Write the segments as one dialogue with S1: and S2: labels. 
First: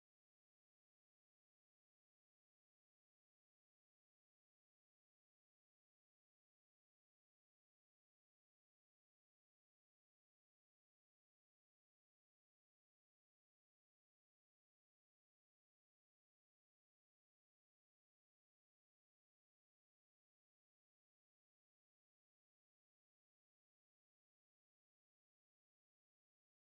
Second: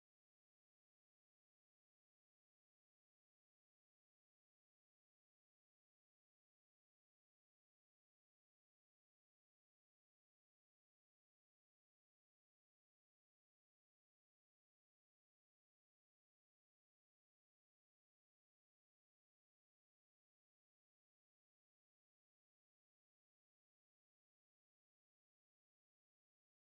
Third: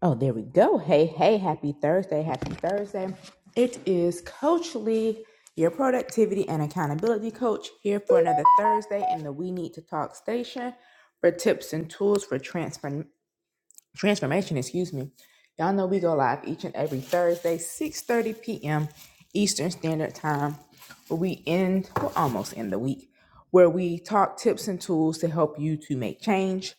S1: Oh, there we go. Hey, hey, happy Thursday. Happy Thursday. It is Coach Lee, your productivity and accountability coach, here for another Thursday in the We Need to Talk station for tips and tools for transformation transformation, excuse me. Y'all know we go live each and every Thursday, 6:30 p.m. Eastern Standard Time, where we end, well, almost end the week, where we talk tips and tools to help you to make change.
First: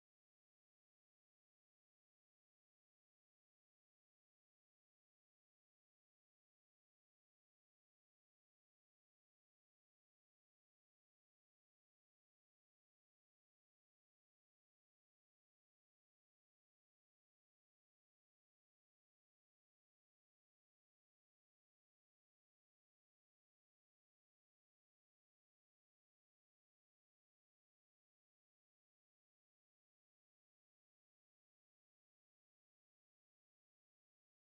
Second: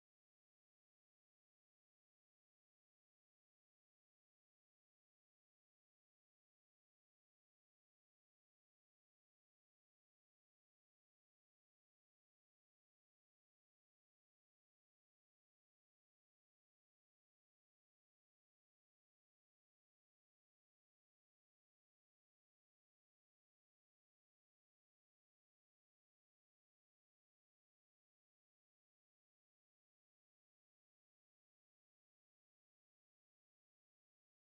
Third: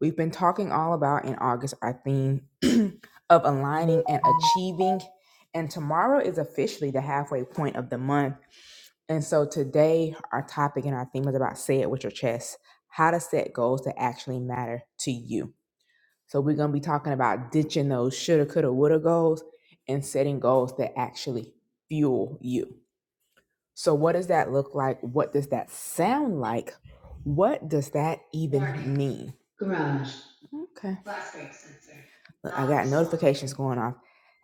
S1: We've been talking all about in August our theme of aligning and achieving. And tomorrow is officially the halfway point of the month. And so today, our topic and our theme is about say it with your chest how to set goals that actually matter to you. So we're going to be talking about ditching those shoulda, coulda, woulda goals and setting goals that actually fuel you. So what does that look like? What does that sound like? What does that even mean? Okay. Look, I got notifications going off.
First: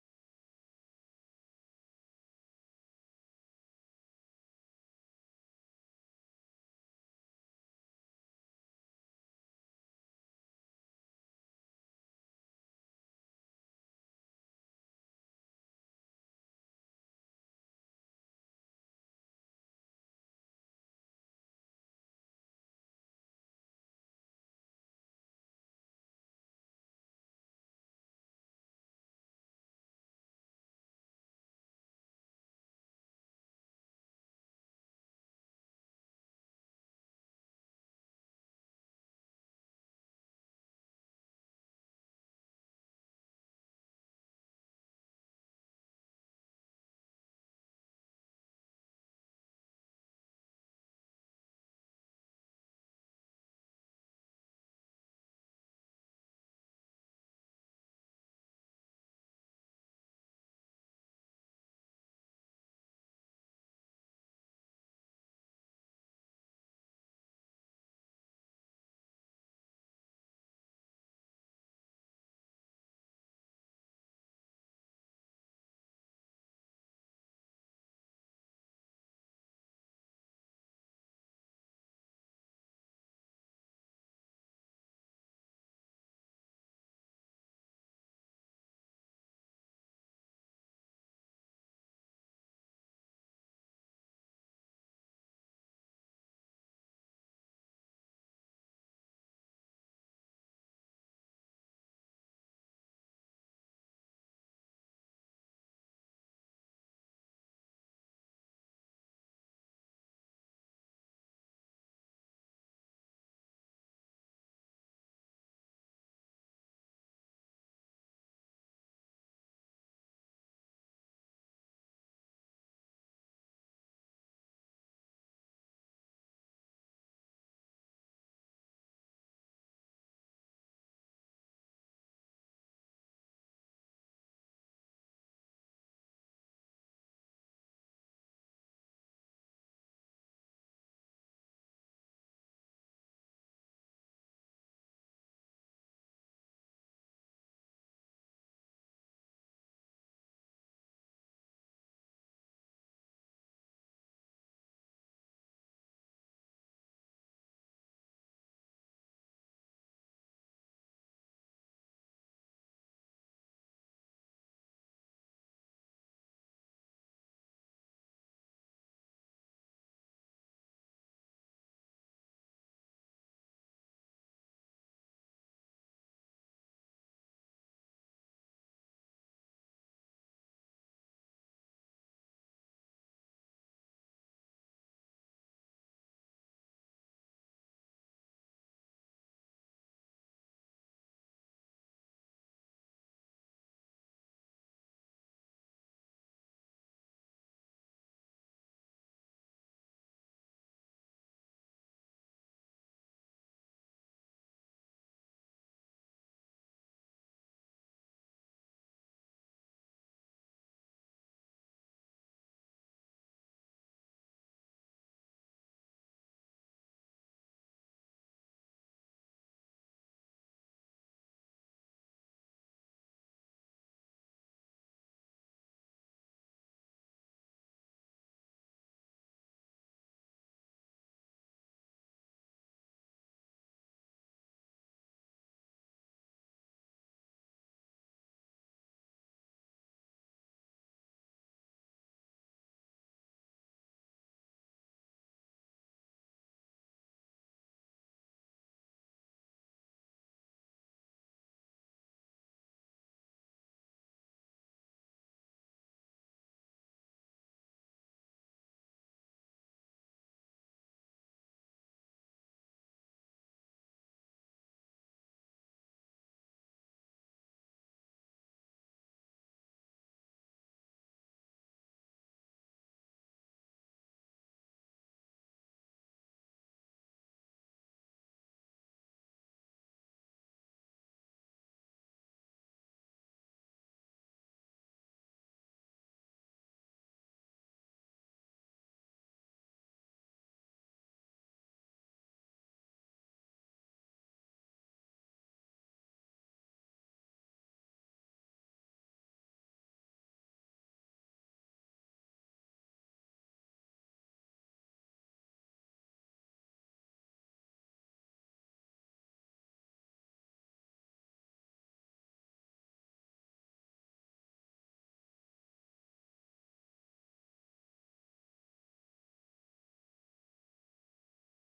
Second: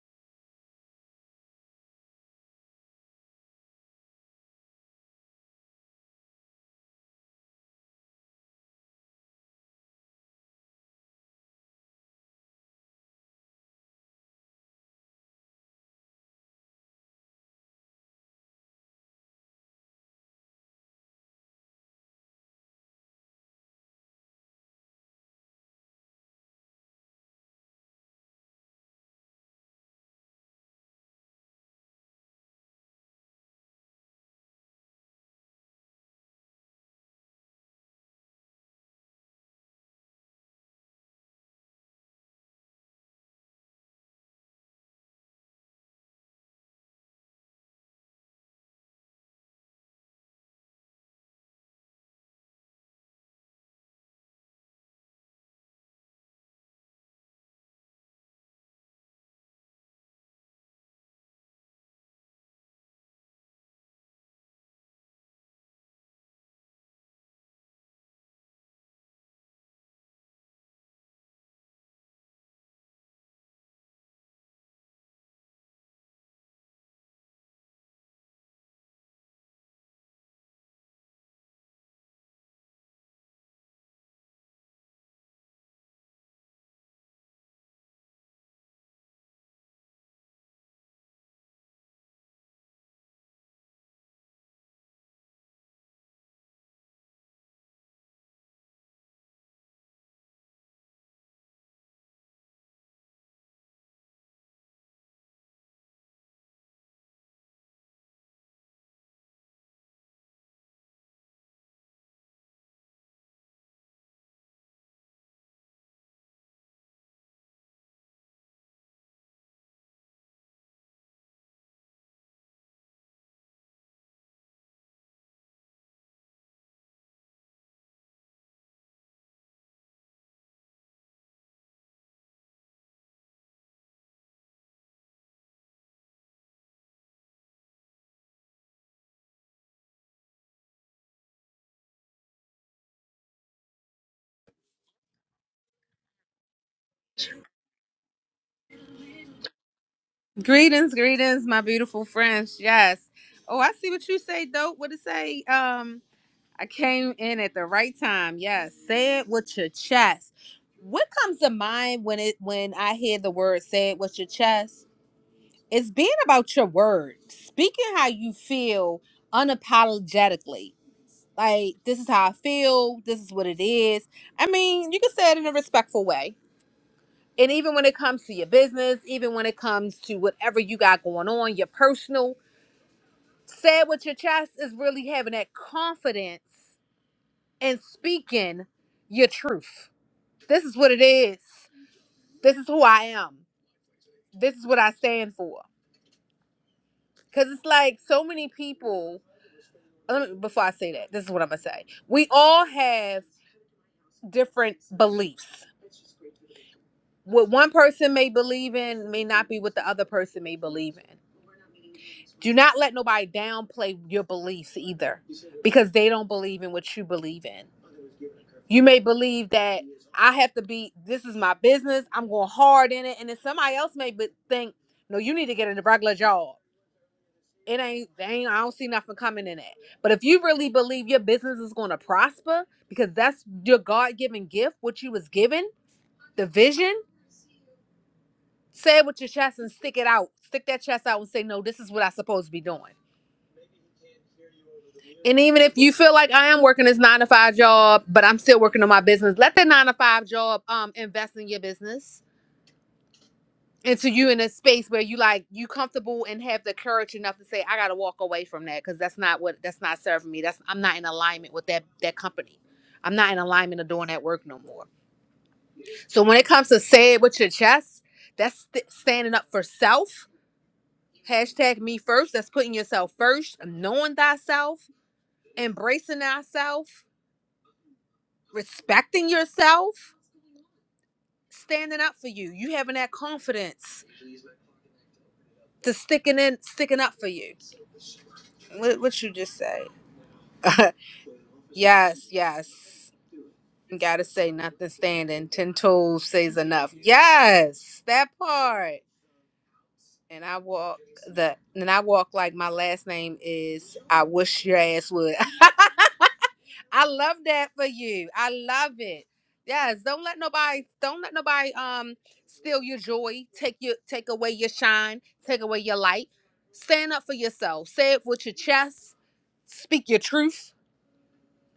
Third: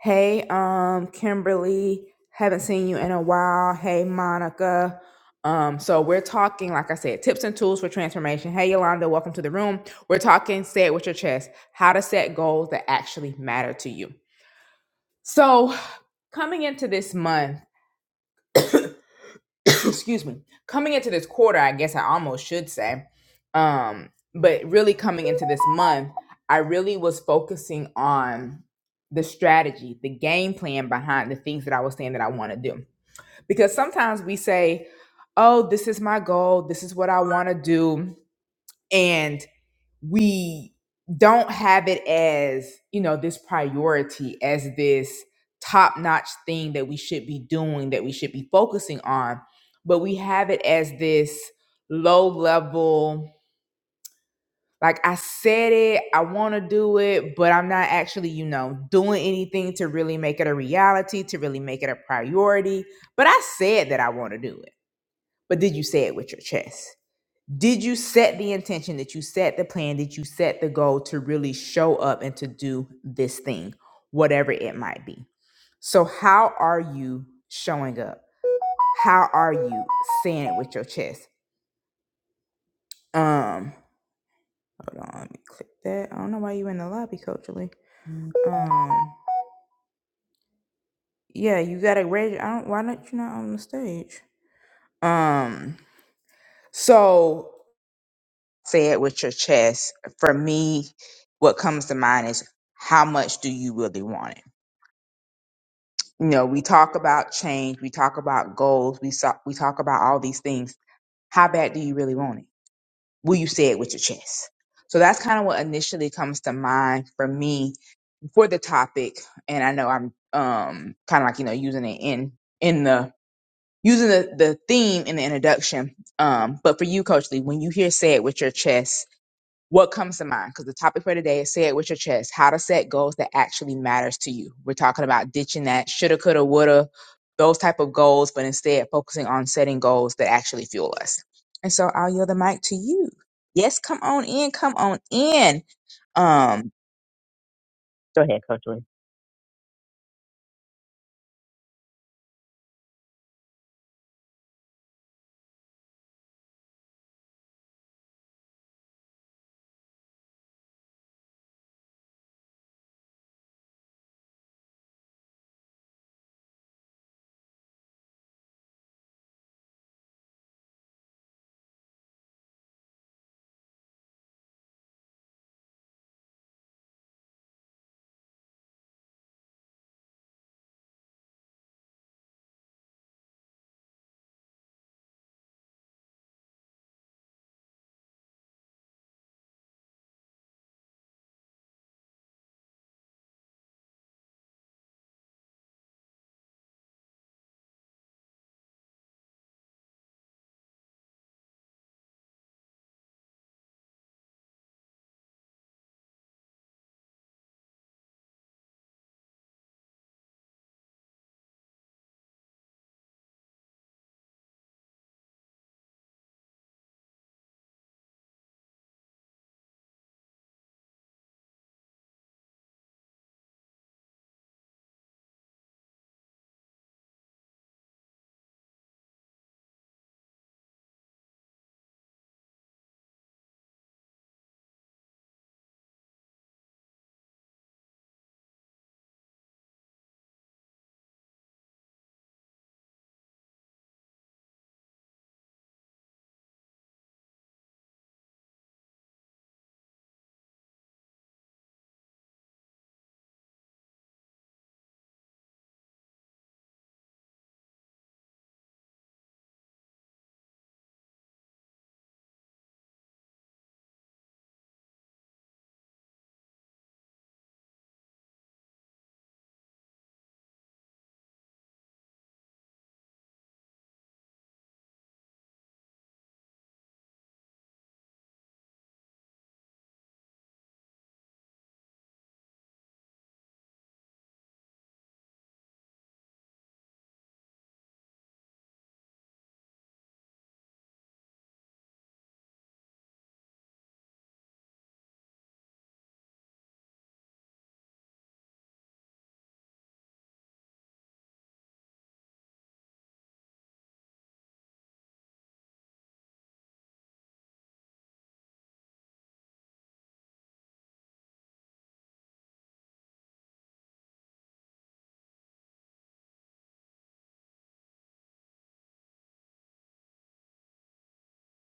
S1: Hey, um Kimberly, haven't seen you in a while. Hey, Monica. Um, so we're talking, like I said, tips and tools for transformation. Hey, Yolanda, welcome to the room. We're talking, say it with your chest, how to set goals that actually matter to you. So coming into this month, excuse me, coming into this quarter, I guess I almost should say, um, but really coming into this month, I really was focusing on the strategy, the game plan behind the things that I was saying that I want to do. Because sometimes we say, oh, this is my goal, this is what I want to do. And we don't have it as you know this priority as this top notch thing that we should be doing that we should be focusing on but we have it as this low level like i said it i want to do it but i'm not actually you know doing anything to really make it a reality to really make it a priority but i said that i want to do it but did you say it with your chest did you set the intention? Did you set the plan? Did you set the goal to really show up and to do this thing, whatever it might be? So, how are you showing up? How are you saying it with your chest? Um, hold on, let me click that. I don't know why you in the lobby, Coach Lee. Um, yeah, you gotta reg. I don't. Why not you not on the stage? Um, so say it with your chest. For me, what comes to mind is how much do you really want it? you know, we talk about change, we talk about goals, we so- we talk about all these things. How bad do you really want it? Will you say it with your chest? So that's kind of what initially comes to mind for me for the topic. And I know I'm um kind of like you know using it in in the using the, the theme in the introduction. Um, but for you, Coach Lee, when you hear "say it with your chest," what comes to mind? Because the topic for today is say it with your chest. How to set goals that actually matters to you. We're talking about ditching that shoulda, coulda, woulda, those type of goals, but instead focusing on setting goals that actually fuel us. And so I'll yield the mic to you. Yes, come on in, come on in. Um, go ahead, Coach Lee.
S2: Greetings, greetings, my beautiful friends. Yes. Oh, I see what you say, dope. What it say? Um, I came in at the right time. Yes. Say it with your chest. What comes to mind when it when I hear the word say it with your chest? It's being about your word, speaking how you feel unapologetically. Like this is how I feel, this is what it is. I mean, you can say it in a respectful way and even when it comes to your business, even when it comes to whatever you got going on, your personal, say it with your chest is really having that confidence and speaking your truth. This is what it is. This is who I am. This is what I stand for. Because it's like so many people, let me, before I say that, this is what I'm going to say. We all have different beliefs. What one person may believe in may not be what the other person may believe in. do not let nobody downplay your beliefs either because they don't believe in what you believe in you may believe that i have to be this is my business i'm going hard in it and then somebody else may be, think no you need to get a regular job it ain't, they ain't i don't see nothing coming in it but if you really believe your business is going to prosper because that's your god-given gift what you was given the vision say it with your chest and stick it out stick that chest out and say no this is what i'm supposed to be doing And even if you feel like I am working this nine to five job, but I'm still working on my business, let that nine to five job um invest in your business. And to you in a space where you like you comfortable and have the courage enough to say, I gotta walk away from that because that's not what that's not serving me. That's I'm not in alignment with that that company. I'm not in alignment of doing that work no more. So when it comes to say it with your chest, that's st- standing up for self. Hashtag me first. That's putting yourself first, knowing thyself, embracing thyself respecting yourself, standing up for you, you having that confidence to sticking in, sticking up for you. What, what you just say? yes, yes. You gotta say nothing standing. Ten toes says enough. Yes, that part. And I walk the and I walk like my last name is. I wish your ass would. I love that for you. I love it. Yes, don't let nobody don't let nobody um steal your joy, take your take away your shine, take away your light. Stand up for yourself. Say it with your chest. Speak your truth.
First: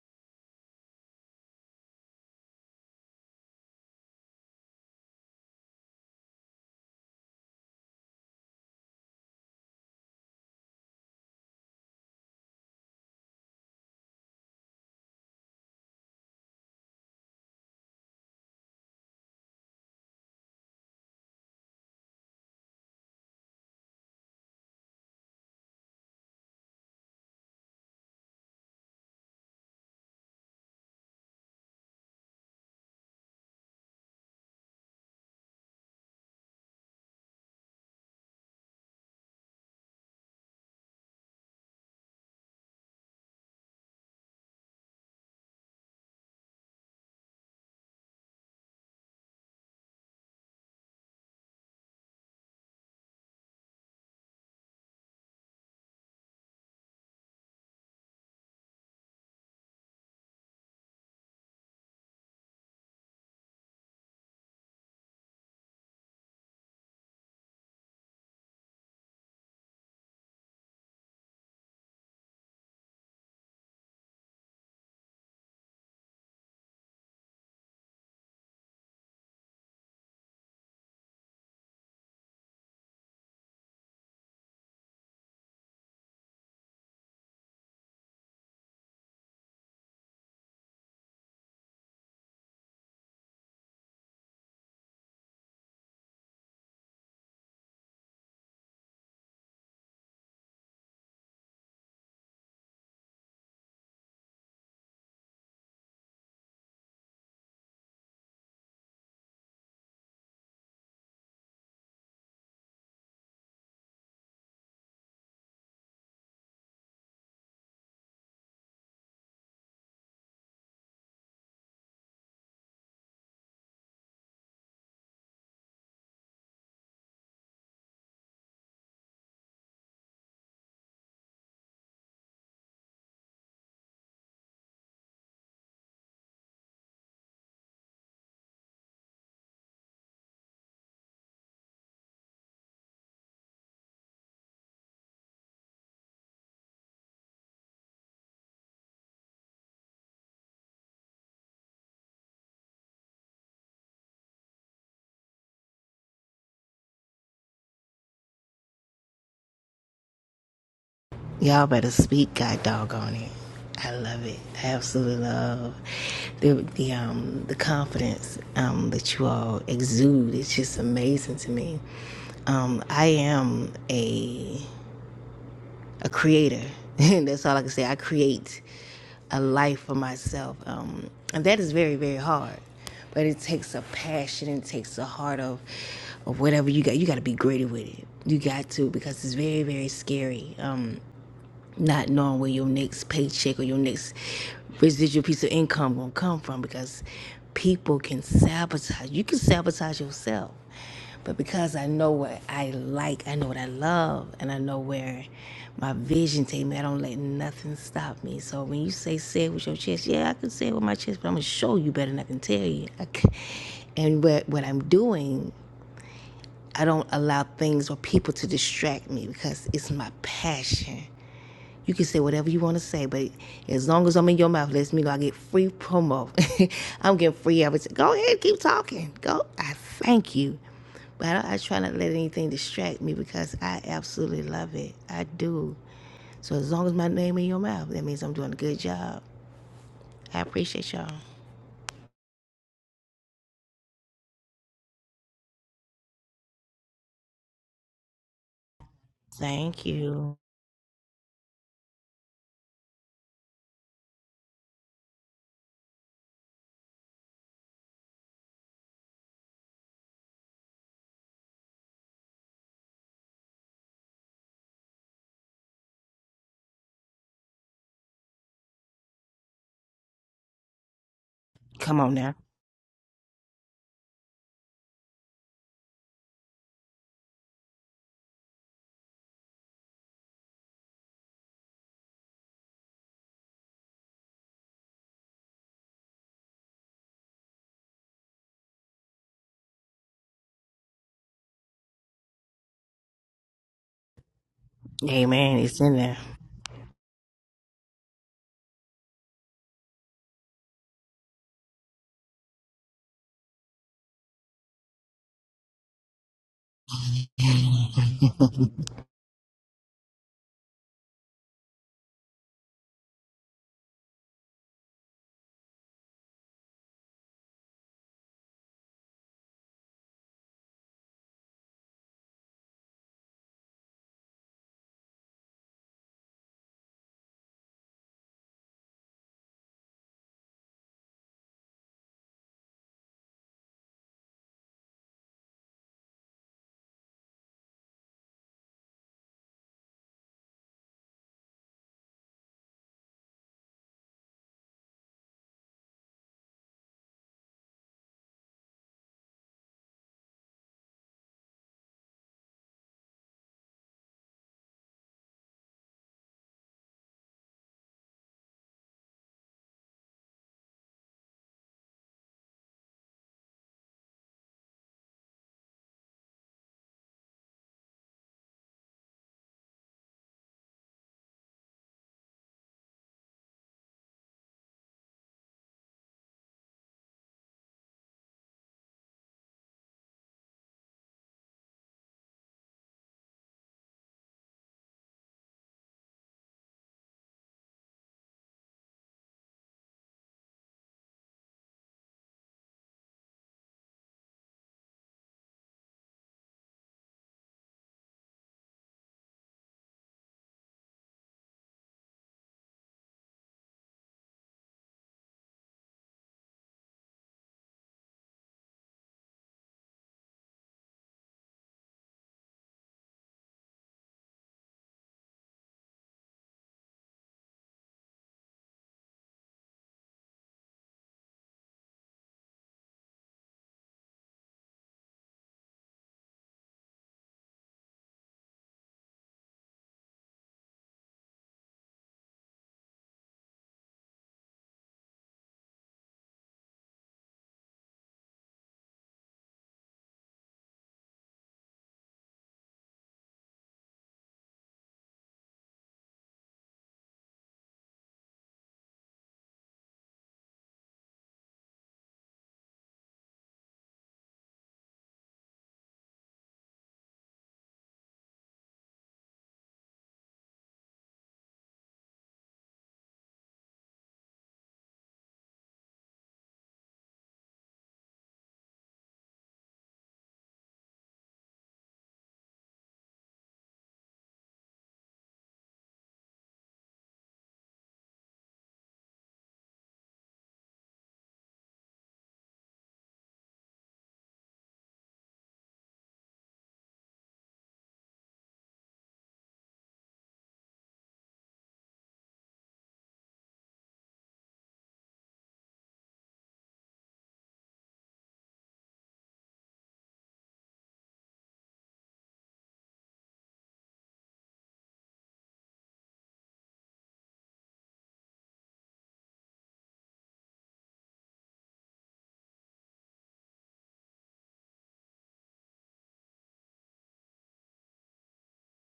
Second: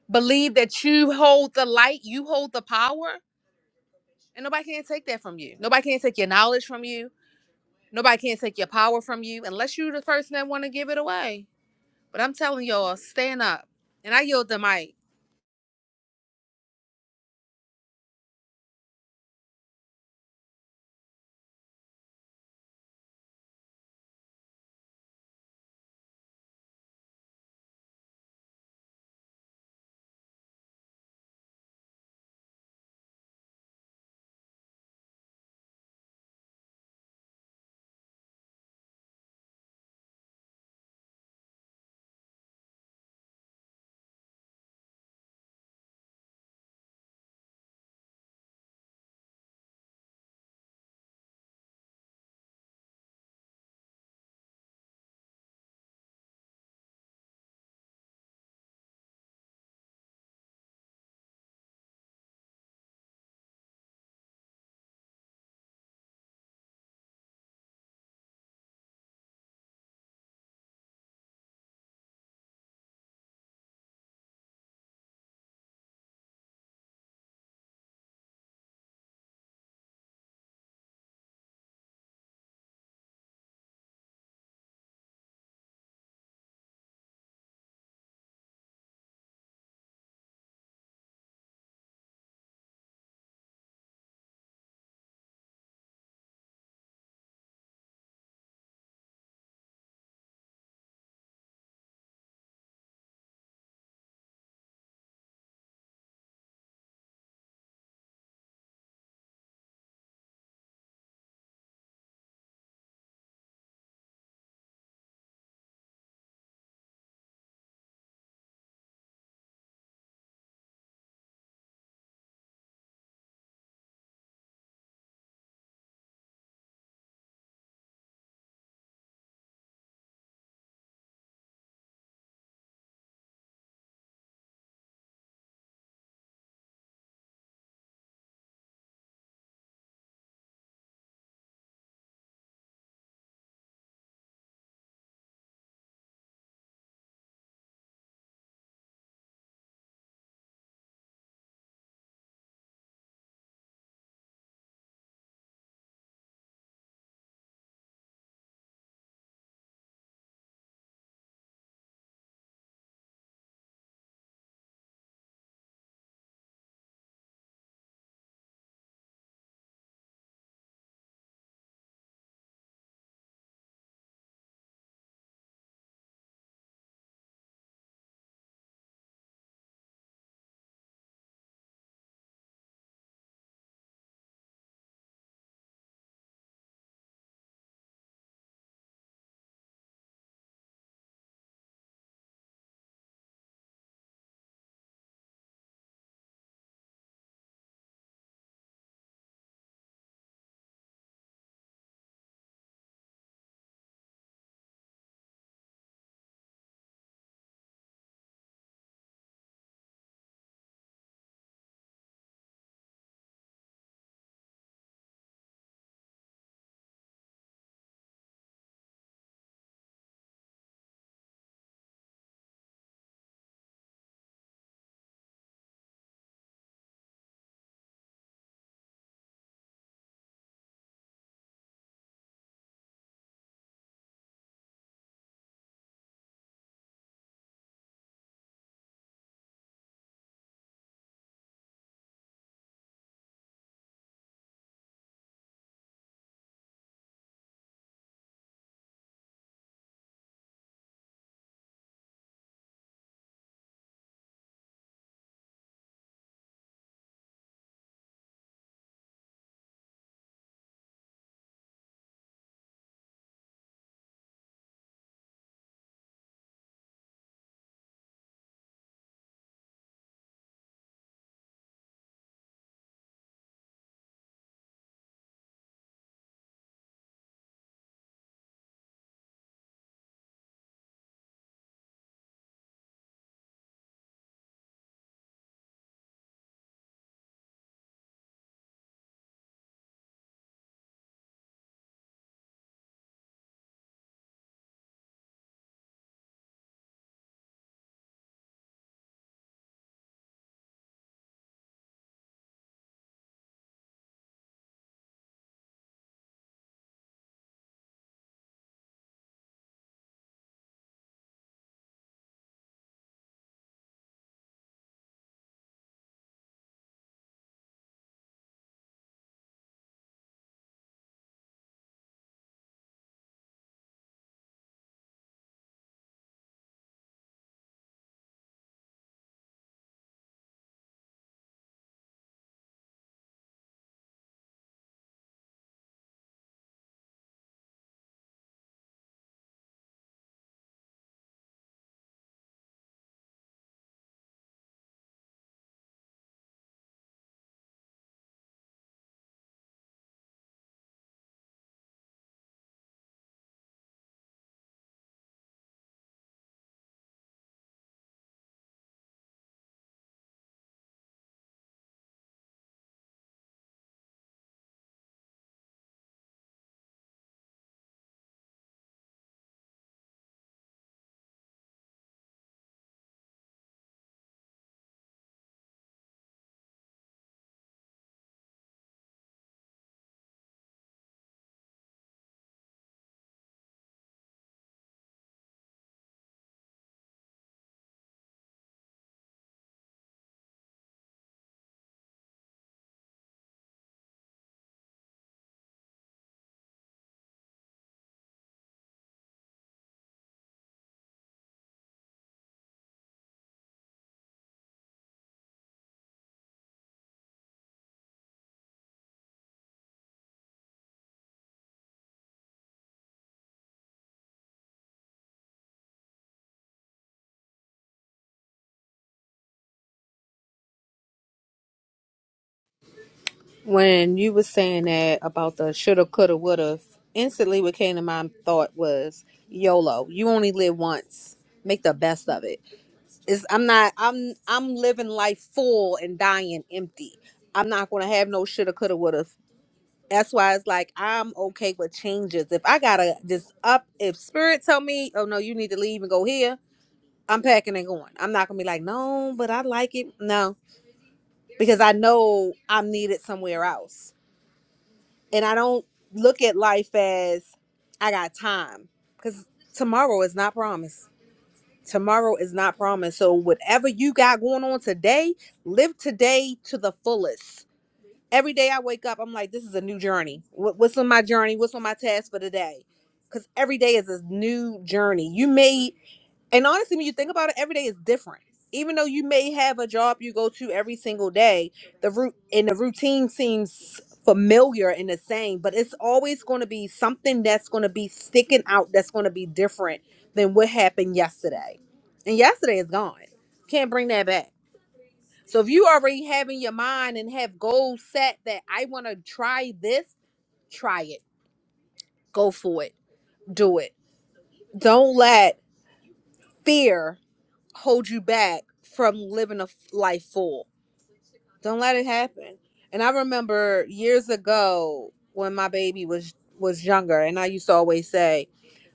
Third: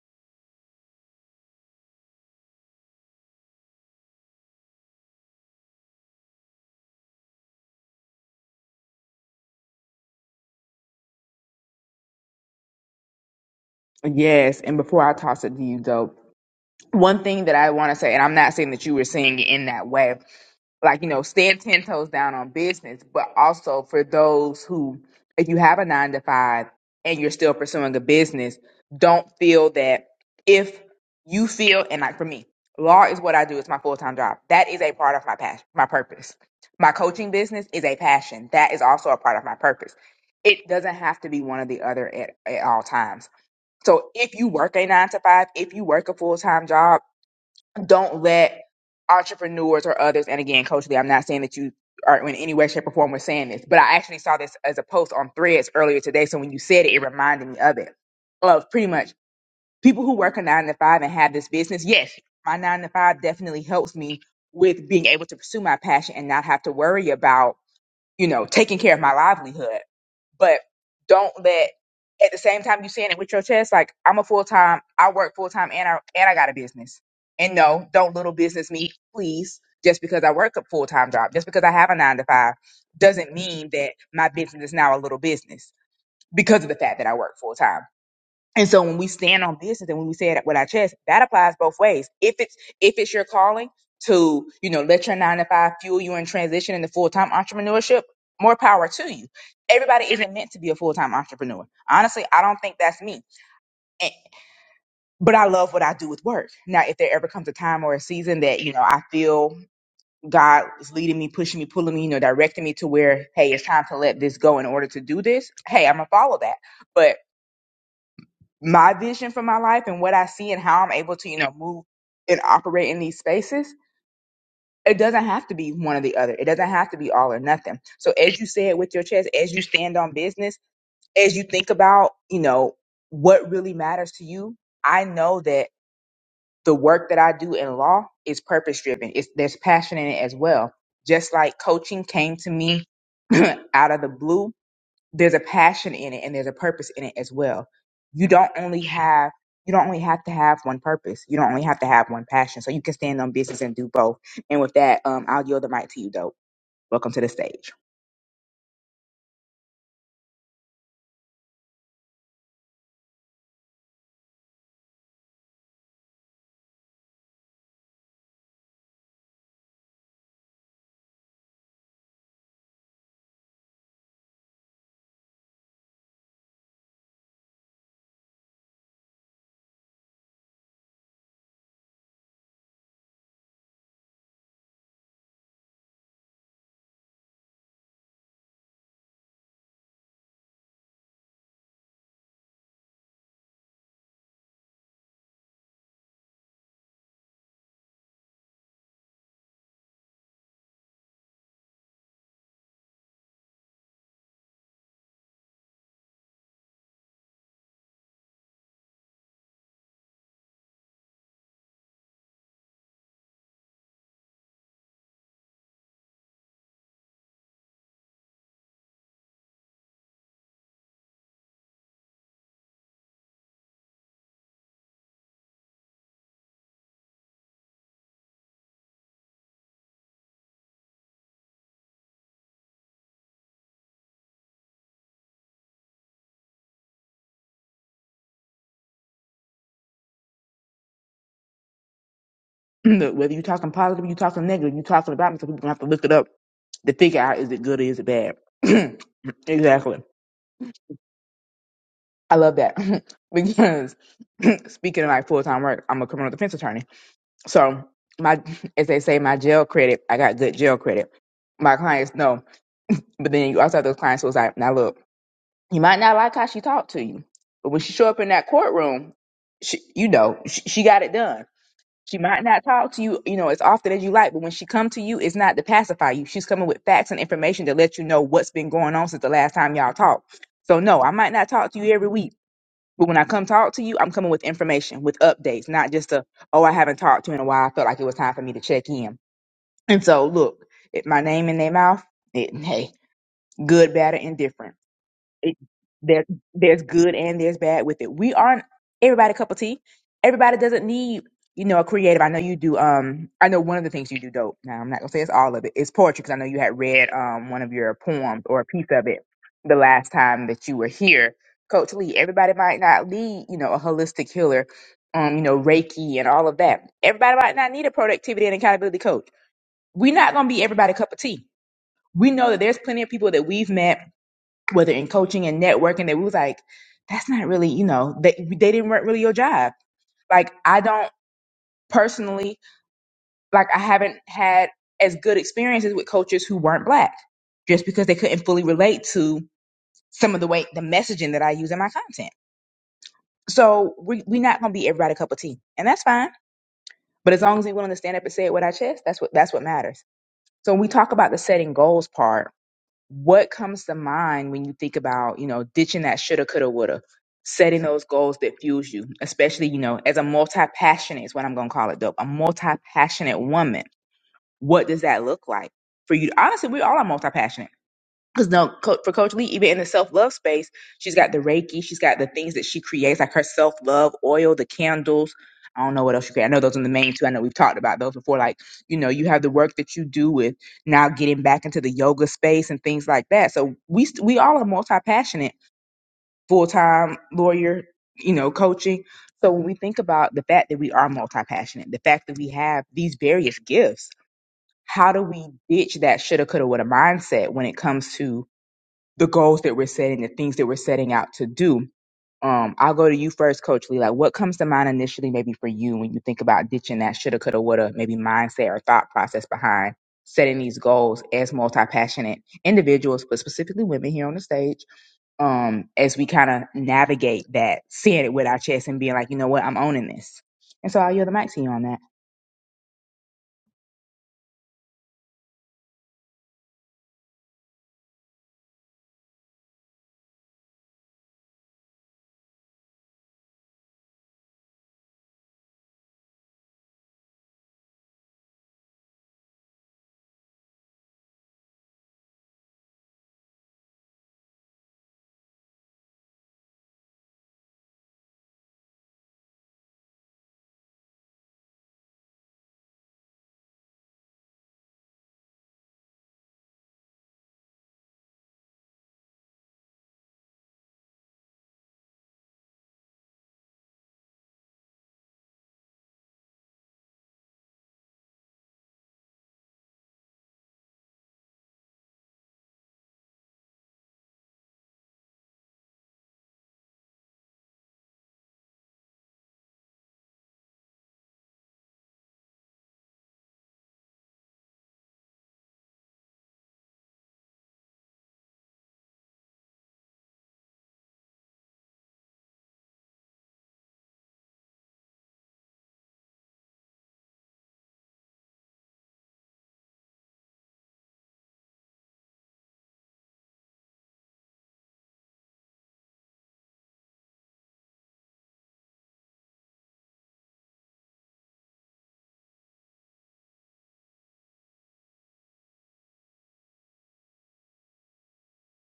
S2: Believe that you hold the light, you hold the power, and nobody can take that from you. Nobody can take your knowledge from you. Nobody can take your power from you unless you're the person that want to give it away. But I'm telling y'all, stand up. And I yield the
S1: Yes, and
S2: mic.
S1: before I toss it to you, though, one thing that I want to say, and I'm not saying that you were saying it in that way, like you know stand 10 toes down on business but also for those who if you have a nine to five and you're still pursuing a business don't feel that if you feel and like for me law is what i do it's my full-time job that is a part of my passion my purpose my coaching business is a passion that is also a part of my purpose it doesn't have to be one or the other at, at all times so if you work a nine to five if you work a full-time job don't let entrepreneurs or others, and again, Coach Lee, I'm not saying that you are in any way, shape, or form was saying this, but I actually saw this as a post on threads earlier today. So when you said it, it reminded me of it. Of pretty much people who work a nine to five and have this business. Yes, my nine to five definitely helps me with being able to pursue my passion and not have to worry about you know, taking care of my livelihood. But don't let at the same time you saying it with your chest, like I'm a full time, I work full time and I and I got a business. And no, don't little business me, please. Just because I work a full time job, just because I have a nine to five, doesn't mean that my business is now a little business because of the fact that I work full time. And so when we stand on business and when we say it with our chest, that applies both ways. If it's if it's your calling to, you know, let your nine to five fuel you in transition into full time entrepreneurship, more power to you. Everybody isn't meant to be a full time entrepreneur. Honestly, I don't think that's me. And- but I love what I do with work. Now, if there ever comes a time or a season that, you know, I feel God is leading me, pushing me, pulling me, you know, directing me to where, hey, it's time to let this go in order to do this, hey, I'm gonna follow that. But my vision for my life and what I see and how I'm able to, you know, move and operate in these spaces, it doesn't have to be one or the other. It doesn't have to be all or nothing. So as you say it with your chest, as you stand on business, as you think about, you know, what really matters to you, I know that the work that I do in law is purpose driven. It's there's passion in it as well. Just like coaching came to me out of the blue there's a passion in it and there's a purpose in it as well. You don't only have you don't only have to have one purpose. You don't only have to have one passion. So you can stand on business and do both. And with that, um, I'll yield the mic to you, dope. Welcome to the stage.
S3: Y'all better speak, God doggone it. I love it. I absolutely love the the um the confidence um that you all exude. It's just amazing to me. Um, I am a a creator. That's all I can say. I create a life for myself, um, and that is very very hard. But it takes a passion. It takes a heart of of whatever you got. You got to be gritty with it. You got to because it's very very scary. Um, not knowing where your next paycheck or your next residual piece of income gonna come from because people can sabotage. You can sabotage yourself. But because I know what I like, I know what I love, and I know where my vision take me, I don't let nothing stop me. So when you say say it with your chest, yeah, I can say it with my chest, but I'm gonna show you better than I can tell you. I c- and what what I'm doing, I don't allow things or people to distract me because it's my passion. You can say whatever you want to say, but as long as I'm in your mouth, let me know I get free promo. I'm getting free advertising. Go ahead, keep talking. Go. I thank you. But I, I try not to let anything distract me because I absolutely love it. I do. So as long as my name in your mouth, that means I'm doing a good job. I appreciate y'all.
S1: Look, whether you're talking positive, you're talking negative, you're talking about me, so people gonna have to look it up to figure out is it good or is it bad.
S3: Thank
S1: exactly.
S3: you.
S1: I love that because speaking of my full time work, I'm a criminal defense attorney. So my, as they say, my jail credit, I got good jail credit. My clients know, but then you also have those clients who was like, now look, you might not like how she talked to you, but when she show up in that courtroom, she, you know, she, she got it done.
S3: Come on
S1: She
S3: now.
S1: might not talk to you, you know, as often as you like, but when she come to you, it's not to pacify you. She's coming with facts and information to let you know what's been going on since the last time y'all talked. So no, I might not talk to you every week but when I come talk to you, I'm coming with information, with updates, not just a, oh, I haven't talked to you in a while. I felt like it was time for me to check in. And so, look, it, my name in their mouth, it, hey, good, bad, or indifferent it,
S3: Amen. It's in there.
S1: there there's good and there's bad with it. We aren't everybody a cup of tea. Everybody doesn't need you know a creative. I know you do. Um, I know one of the things you do dope. Now I'm not gonna say it's all of it. It's poetry because I know you had read um one of your poems or a piece of it the last time that you were here, Coach Lee. Everybody might not need you know a holistic healer, um you know Reiki and all of that. Everybody might not need a productivity and accountability coach. We're not gonna be everybody a cup of tea. We know that there's plenty of people that we've met whether in coaching and networking that we was like, that's not really, you know, they they didn't work really your job. Like I don't personally like I haven't had as good experiences with coaches who weren't black just because they couldn't fully relate to some of the way the messaging that I use in my content. So we we're not gonna be everybody a cup of tea. And that's fine. But as long as they're willing to stand up and say it with our chest, that's what that's what matters. So when we talk about the setting goals part, what comes to mind when you think about you know ditching that shoulda coulda woulda setting those goals that fuels you especially you know as a multi-passionate is what i'm gonna call it though a multi-passionate woman what does that look like for you honestly we all are multi-passionate because no, co- for Coach Lee, even in the self love space, she's got the Reiki, she's got the things that she creates, like her self love oil, the candles. I don't know what else you create. I know those are the main two. I know we've talked about those before. Like, you know, you have the work that you do with now getting back into the yoga space and things like that. So we st- we all are multi passionate, full time lawyer, you know, coaching. So when we think about the fact that we are multi passionate, the fact that we have these various gifts, how do we ditch that shoulda, coulda, woulda mindset when it comes to the goals that we're setting, the things that we're setting out to do. Um, I'll go to you first, Coach Lee. Like, what comes to mind initially, maybe for you, when you think about ditching that shoulda, coulda, woulda, maybe mindset or thought process behind setting these goals as multi-passionate individuals, but specifically women here on the stage, um, as we kind of navigate that, seeing it with our chest and being like, you know what, I'm owning this. And so I'll yield the mic to you on that.
S2: When you were saying that about the shoulda, coulda, woulda, instantly what came to my thought was YOLO. You only live once. Make the best of it. It's, I'm not. I'm. I'm living life full and dying empty. I'm not gonna have no shoulda, coulda, woulda. That's why it's like I'm okay with changes. If I gotta just up, if spirit tell me, oh no, you need to leave and go here, I'm packing and going. I'm not gonna be like, no, but I like it. No, because I know I'm needed somewhere else and I don't look at life as I got time because tomorrow is not promised. Tomorrow is not promised. So whatever you got going on today, live today to the fullest. Every day I wake up, I'm like, this is a new journey. What- What's on my journey? What's on my task for today? Because every day is a new journey. You may and honestly, when you think about it, every day is different. Even though you may have a job you go to every single day, the root and the routine seems familiar and the same, but it's always going to be something that's going to be sticking out that's going to be different than what happened yesterday. And yesterday is gone. Can't bring that back. So if you already have in your mind and have goals set that I want to try this, try it. Go for it. Do it. Don't let fear hold you back from living a f- life full. Don't let it happen. And I remember years ago when my baby was was younger, and I used to always say,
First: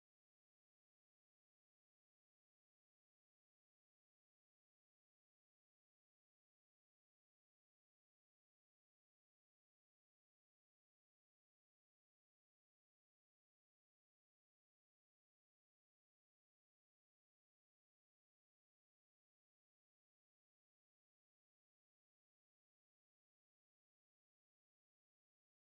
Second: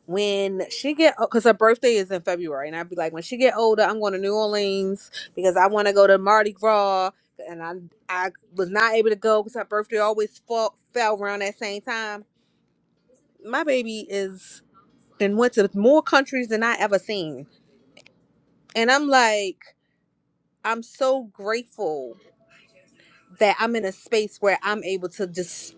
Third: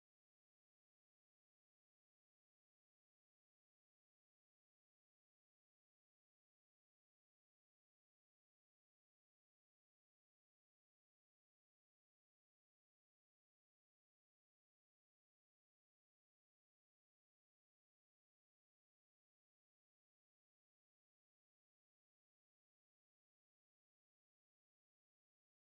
S2: when she get, because her birthday is in February, and I'd be like, when she get older, I'm going to New Orleans because I want to go to Mardi Gras, and I I was not able to go because her birthday always fall, fell around that same time. My baby is then went to more countries than I ever seen, and I'm like, I'm so grateful that I'm in a space where I'm able to just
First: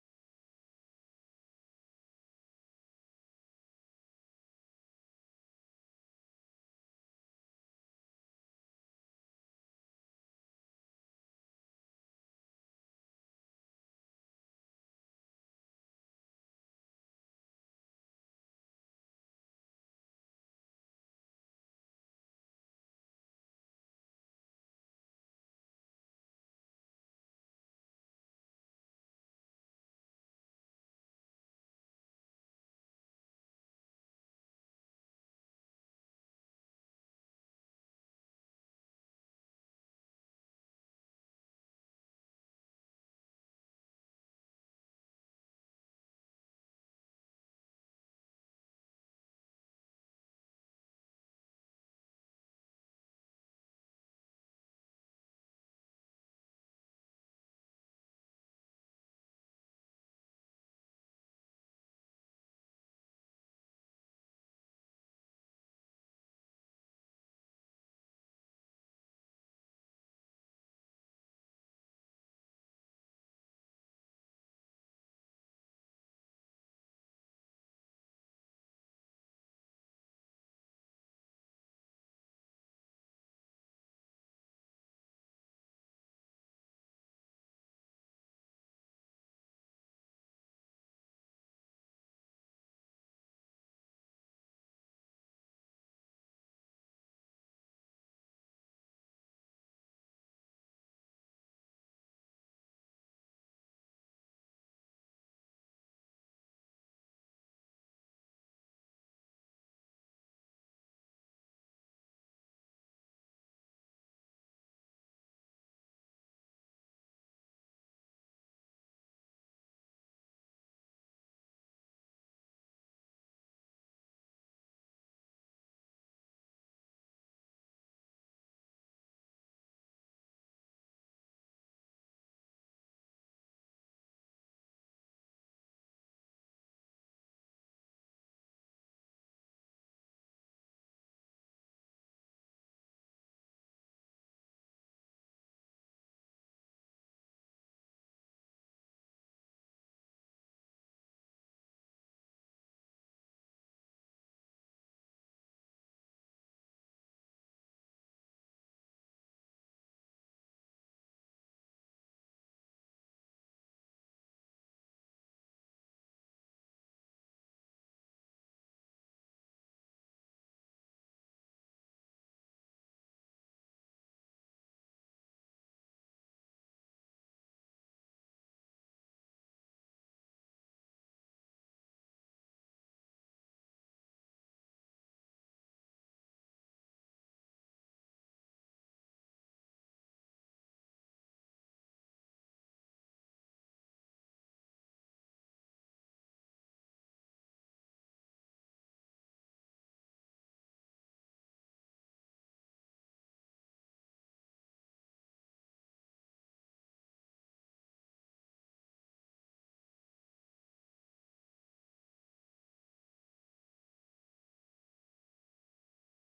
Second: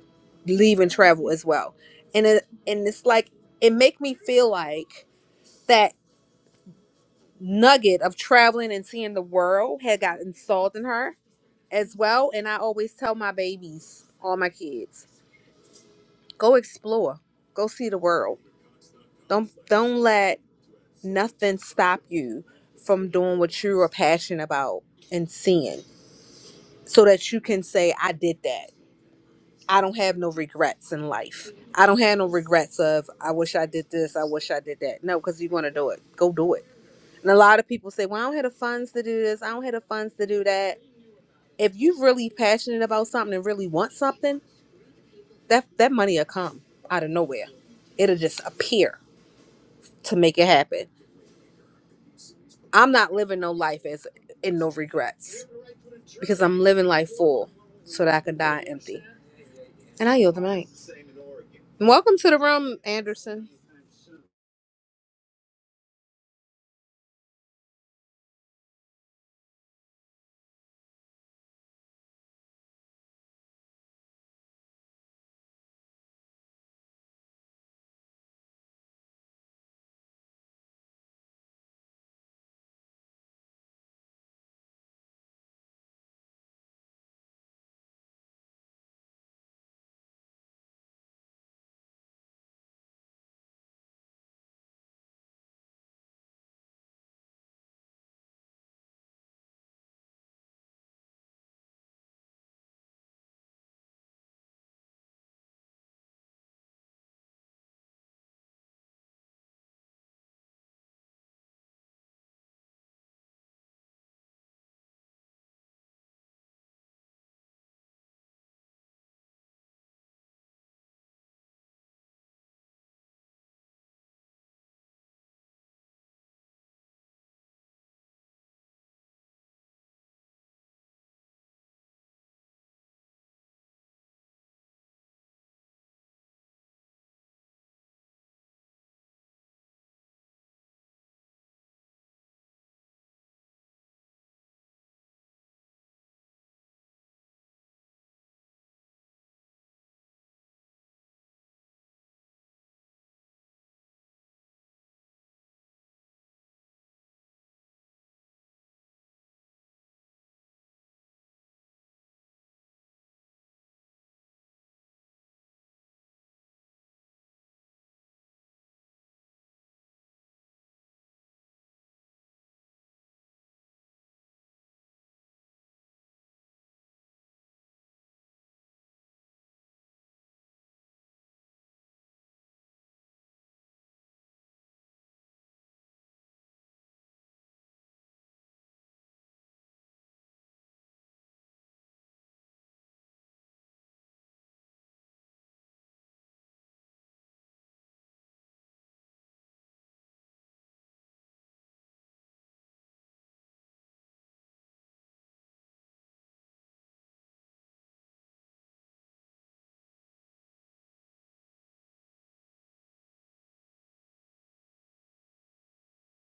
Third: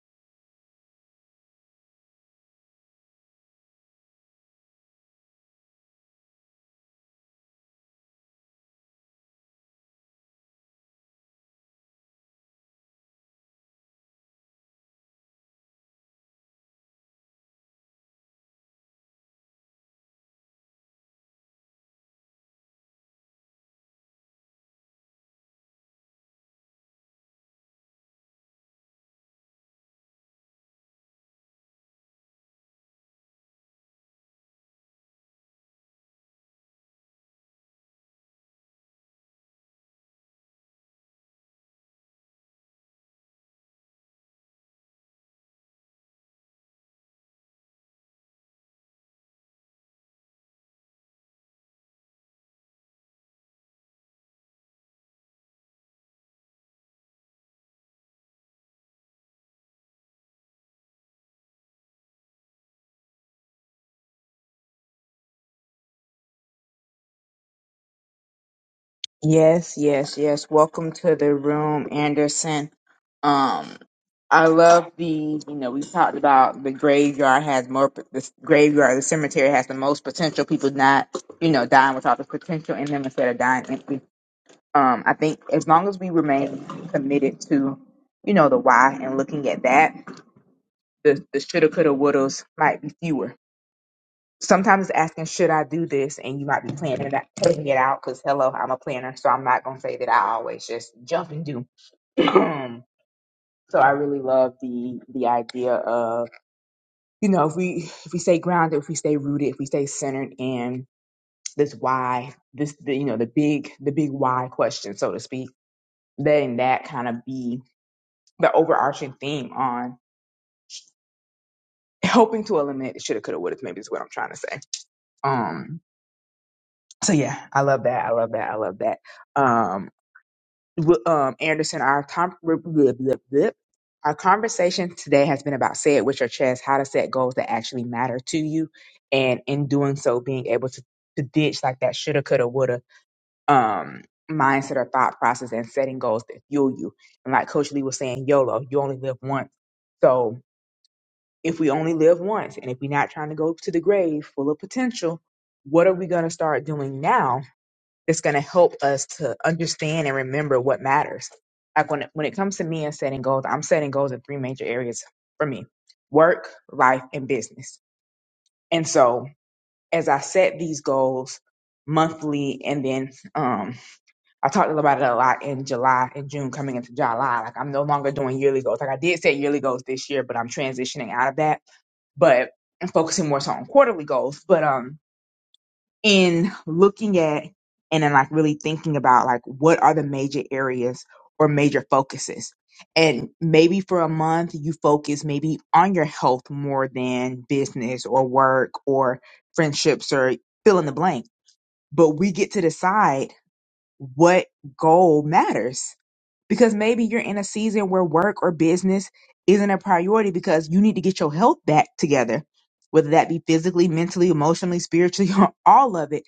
S2: leave and travel as well. And it, and it's like it make me feel like that nugget of traveling and seeing the world had got installed in her as well. And I always tell my babies, all my kids, go explore, go see the world. Don't don't let nothing stop you from doing what you are passionate about and seeing, so that you can say, I did that. I don't have no regrets in life. I don't have no regrets of I wish I did this, I wish I did that. No, because you want to do it, go do it. And a lot of people say, "Well, I don't have the funds to do this. I don't have the funds to do that." If you're really passionate about something and really want something, that that money will come out of nowhere. It'll just appear to make it happen. I'm not living no life as in no regrets because I'm living life full so that I can die empty. And I yield the mic. Welcome to the room, Anderson.
S1: Yes, yes, yes. Welcome to the room, Anderson. Um, I love the, you know, we talked about the graveyard has more, the graveyard, the cemetery has the most potential. People not, you know, dying with all the potential in them instead of dying empty. Um, I think as long as we remain committed to, you know, the why and looking at that, the, the shoulda, coulda, wouldas might be fewer sometimes asking should I do this, and you might be planning it out, planning it out because hello, I'm a planner, so I'm not gonna say that I always just jump and do. so I really love the the idea of you know if we if we stay grounded, if we stay rooted, if we stay centered in this why, this the, you know the big the big why question, so to speak, then that kind of be the overarching theme on helping to eliminate the shoulda, coulda, woulda. Maybe is what I'm trying to say. Um. So yeah, I love that. I love that. I love that. Um w- um, Anderson, our com- blip, blip, blip, blip. our conversation today has been about say it with your chest, how to set goals that actually matter to you, and in doing so, being able to, to ditch like that shoulda, coulda, woulda um, mindset or thought process, and setting goals that fuel you. And like Coach Lee was saying, YOLO, you only live once. So if we only live once, and if we're not trying to go to the grave full of potential, what are we gonna start doing now that's going to help us to understand and remember what matters. Like when it, when it comes to me and setting goals, I'm setting goals in three major areas for me: work, life, and business. And so, as I set these goals monthly, and then um, I talked about it a lot in July and June coming into July. Like I'm no longer doing yearly goals. Like I did set yearly goals this year, but I'm transitioning out of that. But I'm focusing more so on quarterly goals. But um, in looking at and then like really thinking about like what are the major areas or major focuses and maybe for a month you focus maybe on your health more than business or work or friendships or fill in the blank but we get to decide what goal matters because maybe you're in a season where work or business isn't a priority because you need to get your health back together whether that be physically mentally emotionally spiritually all of it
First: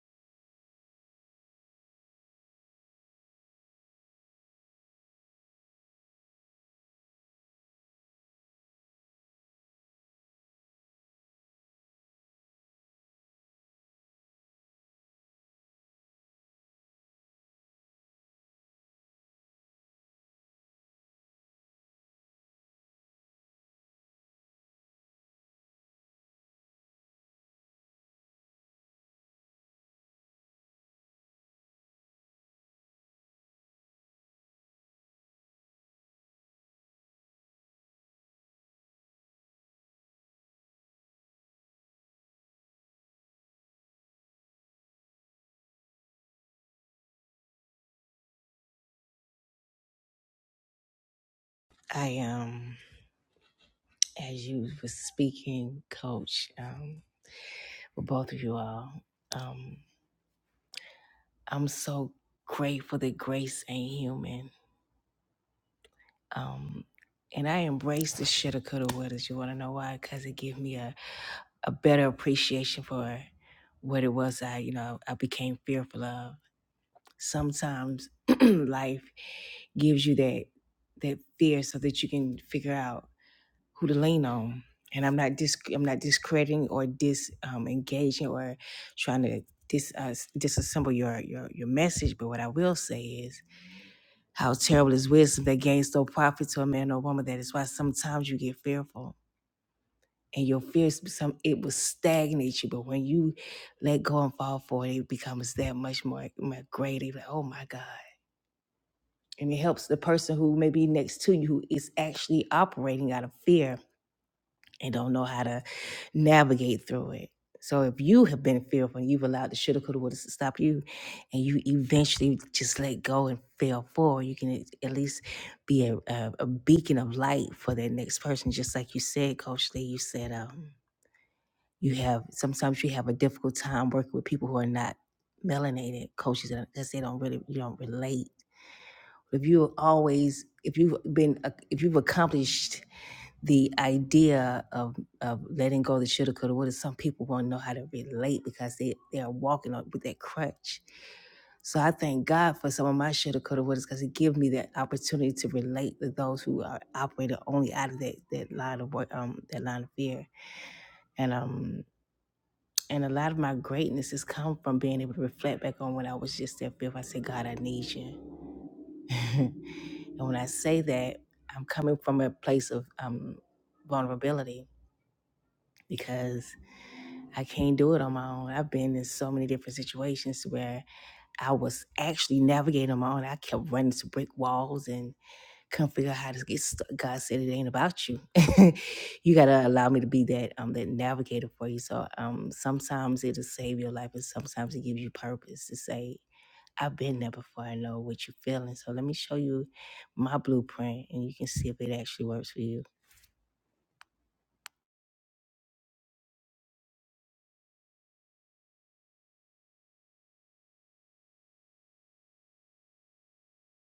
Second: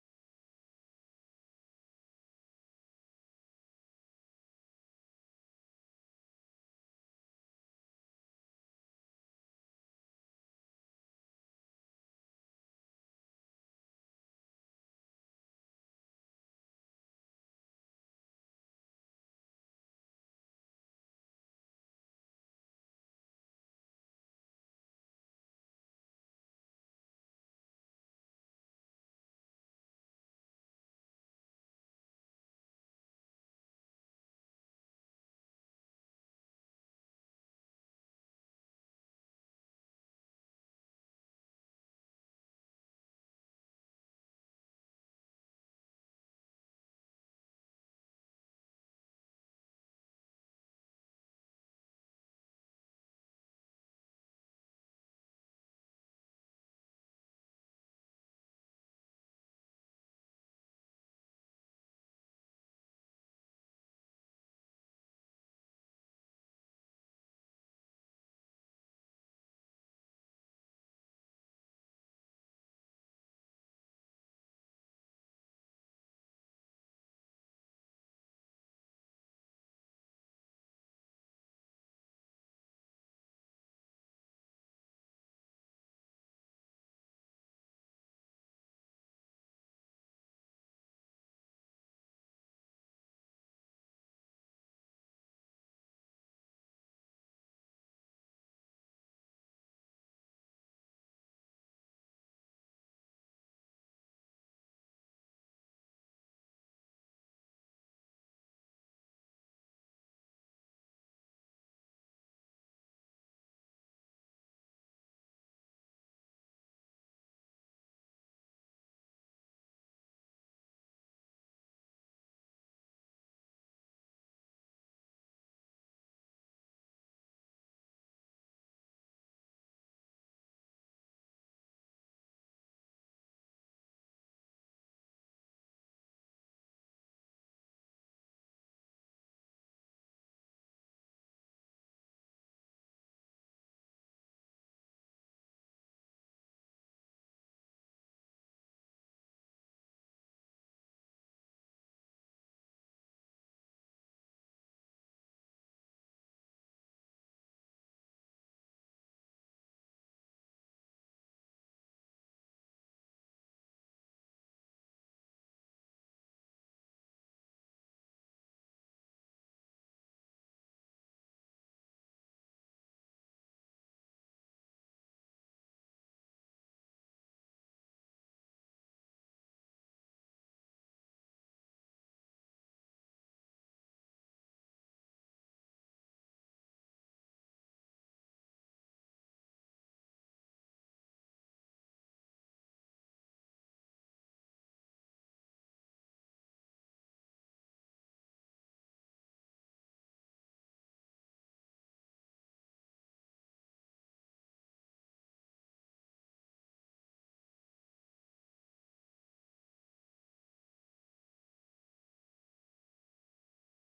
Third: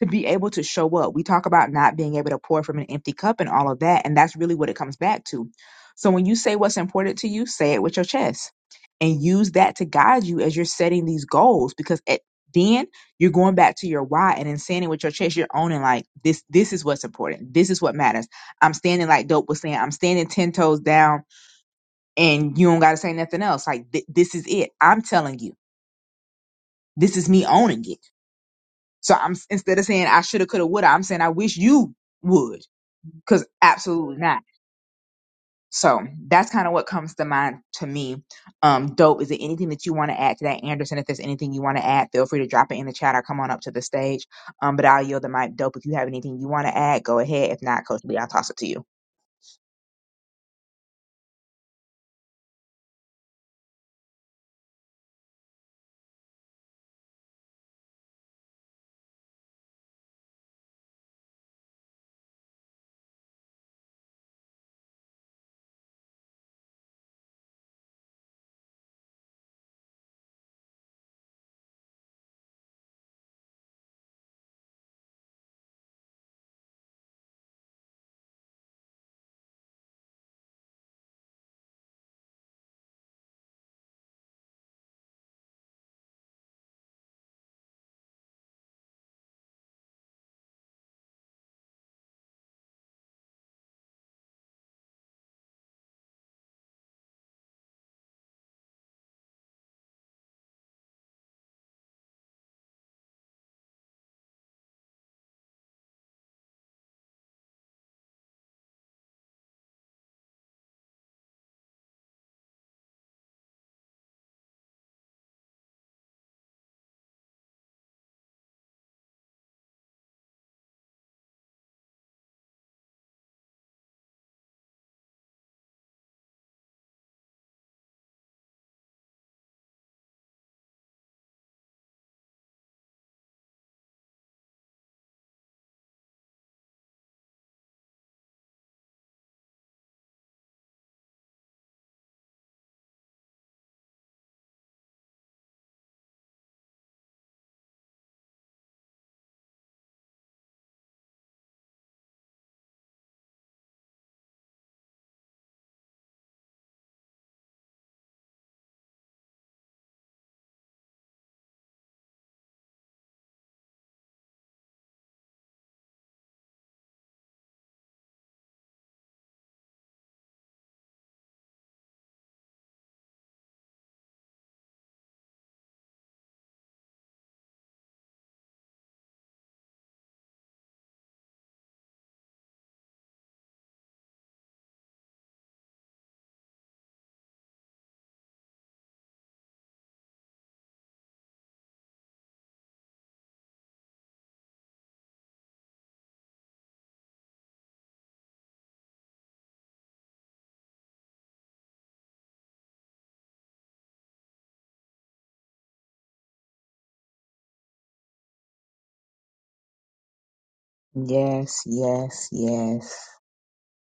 S1: to be able to show up. We talk about not being able to pour from an empty cup and all of that. And that's really what it comes back to. So when you say what's important to you, say it with your chest and use that to guide you as you're setting these goals because at then you're going back to your why and in standing with your chest, you're owning like this this is what's important. This is what matters. I'm standing like dope was saying, I'm standing ten toes down and you don't gotta say nothing else. Like th- this is it. I'm telling you. This is me owning it so I'm instead of saying I shoulda, coulda, woulda, I'm saying I wish you would, because absolutely not. So that's kind of what comes to mind to me. Um, dope. Is there anything that you want to add to that, Anderson? If there's anything you want to add, feel free to drop it in the chat or come on up to the stage. Um, but I'll yield the mic. Dope. If you have anything you want to add, go ahead. If not, Coach Lee, I'll toss it to you.
S3: I um, as you were speaking, Coach, um, with both of you all, um, I'm so grateful that grace ain't human. Um, and I embrace the shoulda, coulda, wouldas. You want to know why? Because it gave me a, a better appreciation for what it was I, you know, I became fearful of. Sometimes life gives you that that fear so that you can figure out who to lean on. And I'm not dis I'm not discrediting or dis um, engaging or trying to dis uh, disassemble your your your message. But what I will say is How terrible is wisdom that gains no profit to a man or woman. That is why sometimes you get fearful. And your fears become it will stagnate you. But when you let go and fall for it, it becomes that much more, more greater. You're Like, oh my God. And it helps the person who may be next to you who is actually operating out of fear and don't know how to navigate through it. So if you have been fearful and you've allowed the shit critical waters to stop you, and you eventually just let go and fail forward, you can at at least be a, a, a beacon of light for that next person. Just like you said, Coach Lee, you said um, you have sometimes you have a difficult time working with people who are not melanated coaches because they don't really you don't relate. If you always if you've been uh, if you've accomplished the idea of of letting go of the shoulda, coulda, woulda. Some people won't know how to relate because they they are walking on with that crutch. So I thank God for some of my shoulda, coulda, wouldas because it give me that opportunity to relate to those who are operating only out of that that line of work, um, that line of fear, and um. And a lot of my greatness has come from being able to reflect back on when I was just that fifth. I said, God, I need you. and when I say that, I'm coming from a place of um, vulnerability because I can't do it on my own. I've been in so many different situations where I was actually navigating on my own. I kept running to brick walls and couldn't figure out how to get stuck. God said it ain't about you. you gotta allow me to be that um that navigator for you. So um sometimes it'll save your life and sometimes it gives you purpose to say, I've been there before, I know what you're feeling. So let me show you my blueprint and you can see if it actually works for you.
S1: Yes, yes, yes,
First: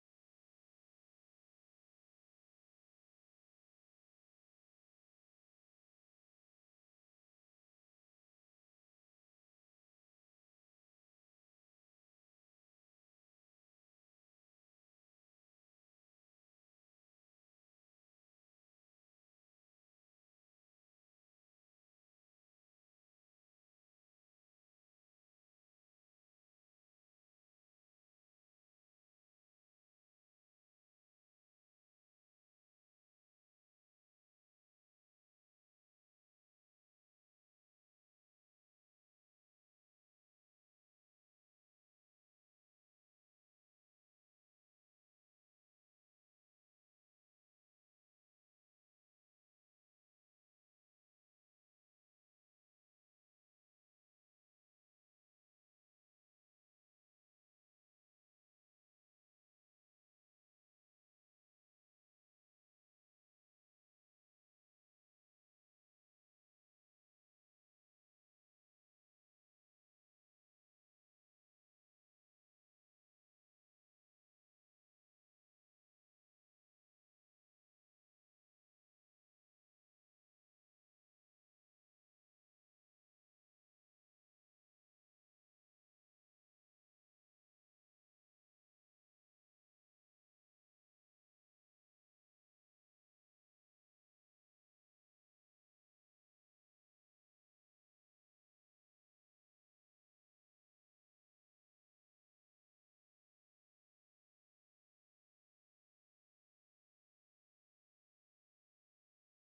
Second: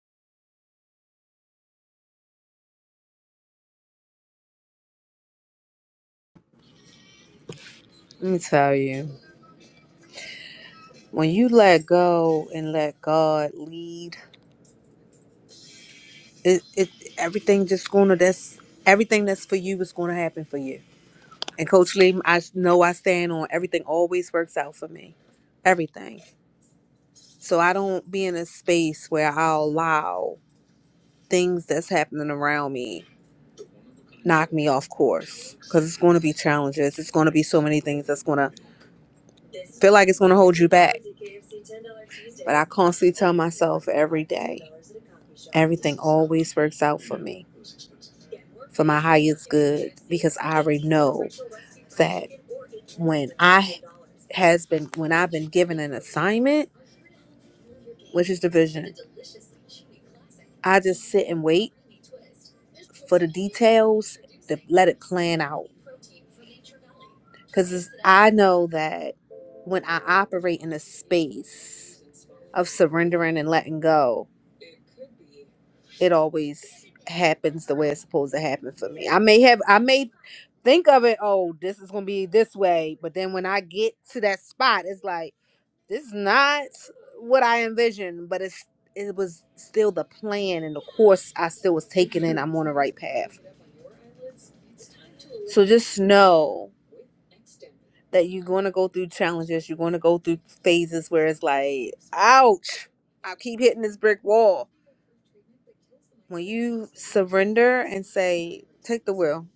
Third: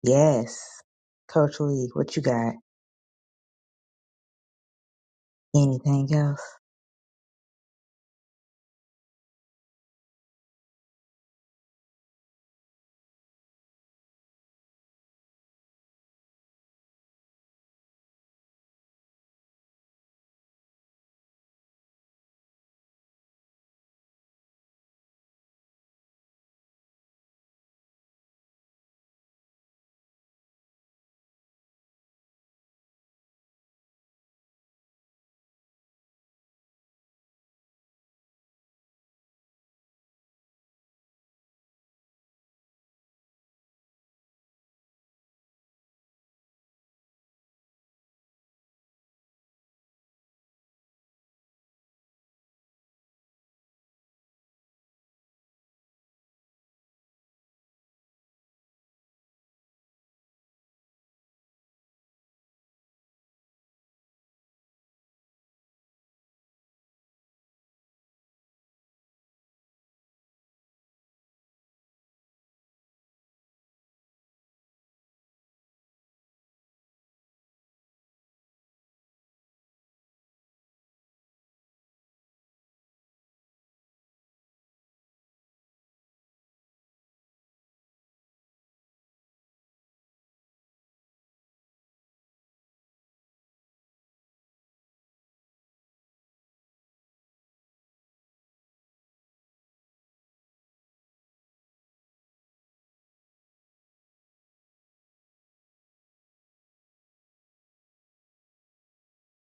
S1: yes. Coach Lee, what you got? Anything else?
S2: Let me tell you. when you let go and let God lead, it, it everything just gonna that's everything that's for you is gonna happen for you. And Coach Lee, I s- know I stand on everything always works out for me, everything. So I don't be in a space where I'll allow things that's happening around me knock me off course because it's going to be challenges. It's going to be so many things that's going to feel like it's going to hold you back. But I constantly tell myself every day, everything always works out for me for my highest good because I already know that when I has been when I've been given an assignment, which is division, I just sit and wait for the details to let it plan out. Because I know that when I operate in a space of surrendering and letting go, it always happens the way it's supposed to happen for me. I may have I may think of it, oh, this is gonna be this way, but then when I get to that spot, it's like this is not what I envisioned, but it's it was still the plan and the course I still was taking and I'm on the right path. So just know that you're gonna go through challenges, you're gonna go through phases where it's like, ouch, I keep hitting this brick wall when you surrender and say, "Take the will,"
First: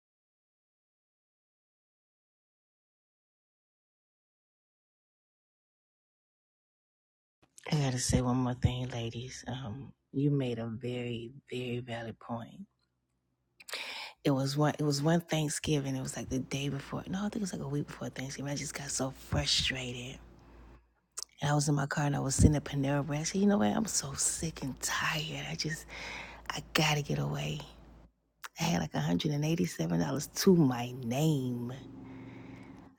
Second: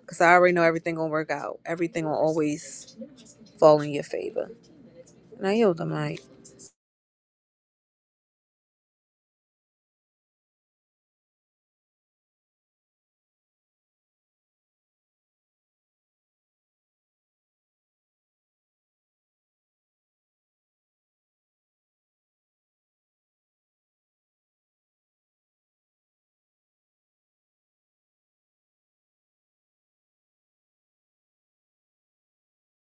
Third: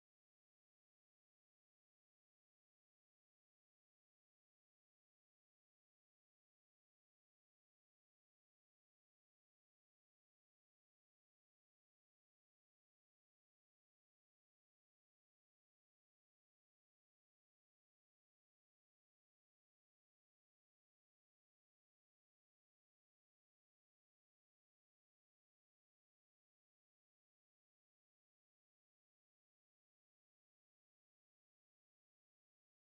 S2: because I already know everything gonna work out. Everything will always fall in your favor. And I yield the mic.
S3: I gotta say one more thing, ladies. Um, you made a very, very valid point. It was one. It was one Thanksgiving. It was like the day before. No, I think it was like a week before Thanksgiving. I just got so frustrated, and I was in my car and I was sitting at Panera Bread. I said, "You know what? I'm so sick and tired. I just, I gotta get away." I had like $187 to my name.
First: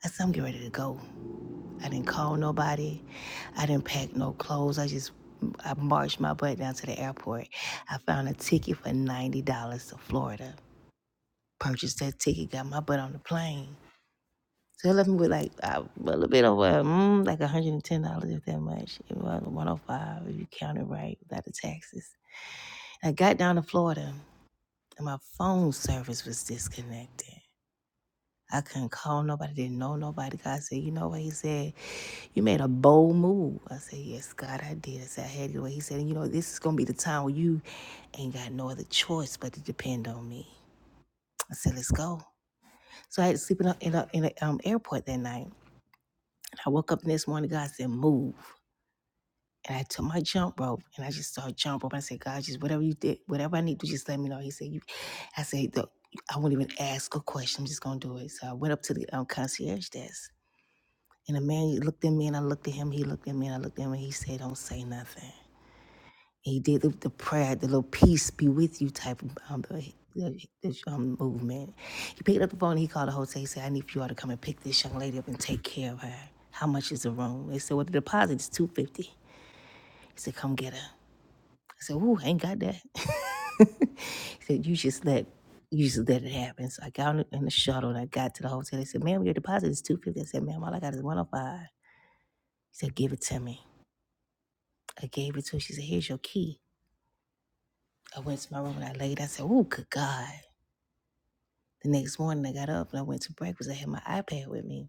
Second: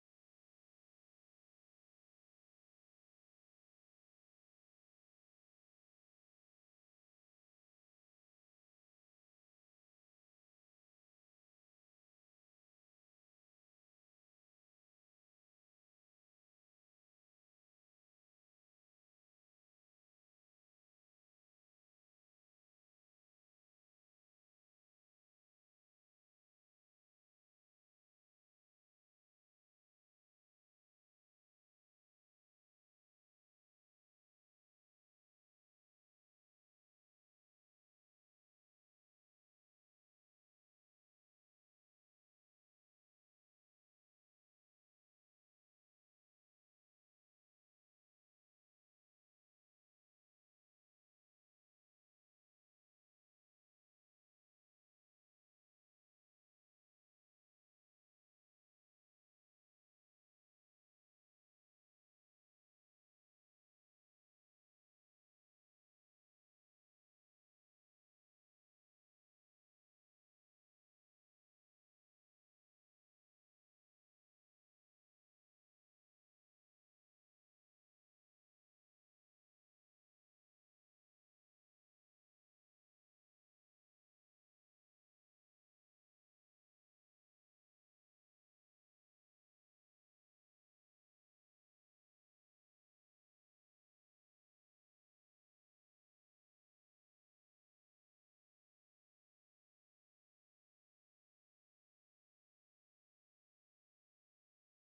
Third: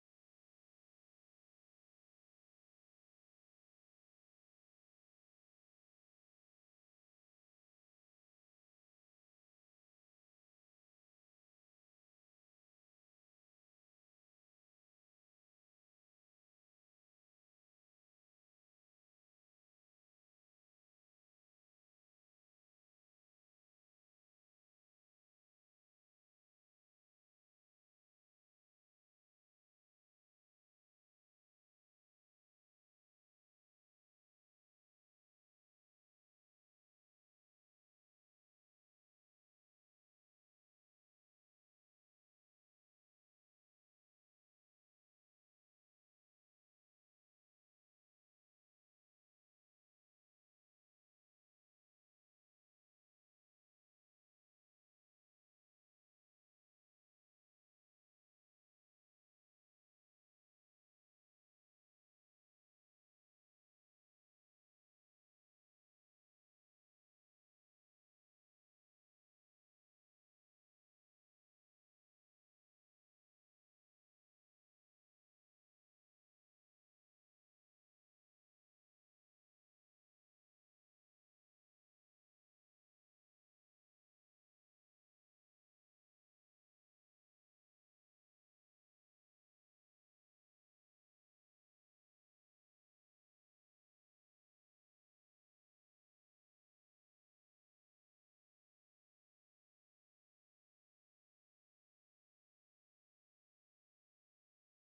S3: I said, "I'm getting ready to go." I didn't call nobody. I didn't pack no clothes. I just I marched my butt down to the airport. I found a ticket for ninety dollars to Florida. Purchased that ticket. Got my butt on the plane. So it left me with like uh, a little bit over, mm, like one hundred and ten dollars, if that much. It was one hundred five dollars if you count it right without the taxes. I got down to Florida and my phone service was disconnected. I couldn't call nobody. Didn't know nobody. God said, you know what? He said You made a bold move. I said, Yes, God, I did. I said, I had your way. He said, You know, this is going to be the time where you ain't got no other choice but to depend on me. I said, Let's go. So I had to sleep in a in a in a, um, airport that night. And I woke up the next morning, God said, Move. And I took my jump rope and I just started jump rope. I said, God, just whatever you did, whatever I need to, just let me know. He said, You, I said, "Look, I won't even ask a question. I'm just going to do it. So I went up to the um, concierge desk. And the man looked at me and I looked at him. He looked at me and I looked at him and he said, Don't say nothing. He did the, the prayer, the little peace be with you type of um, the, the, the, um, movement. He picked up the phone. He called the hotel. He said, "I need for you all to come and pick this young lady up and take care of her. How much is the room?" They said, "Well, the deposit is two hundred fifty. dollars. He said, "Come get her." I said, "Ooh, I ain't got that." he said, "You just let." You just let it happen. So I got on the- in the shuttle and I got to the hotel. They said, "Ma'am, your deposit is 250 I said, "Ma'am, all I got is 105 He said, "Give it to me." I gave it to her. She said, "Here's your key." I went to my room and I laid. I said, "Oh, good God!" The next morning, I got up and I went to breakfast. I had my iPad with me.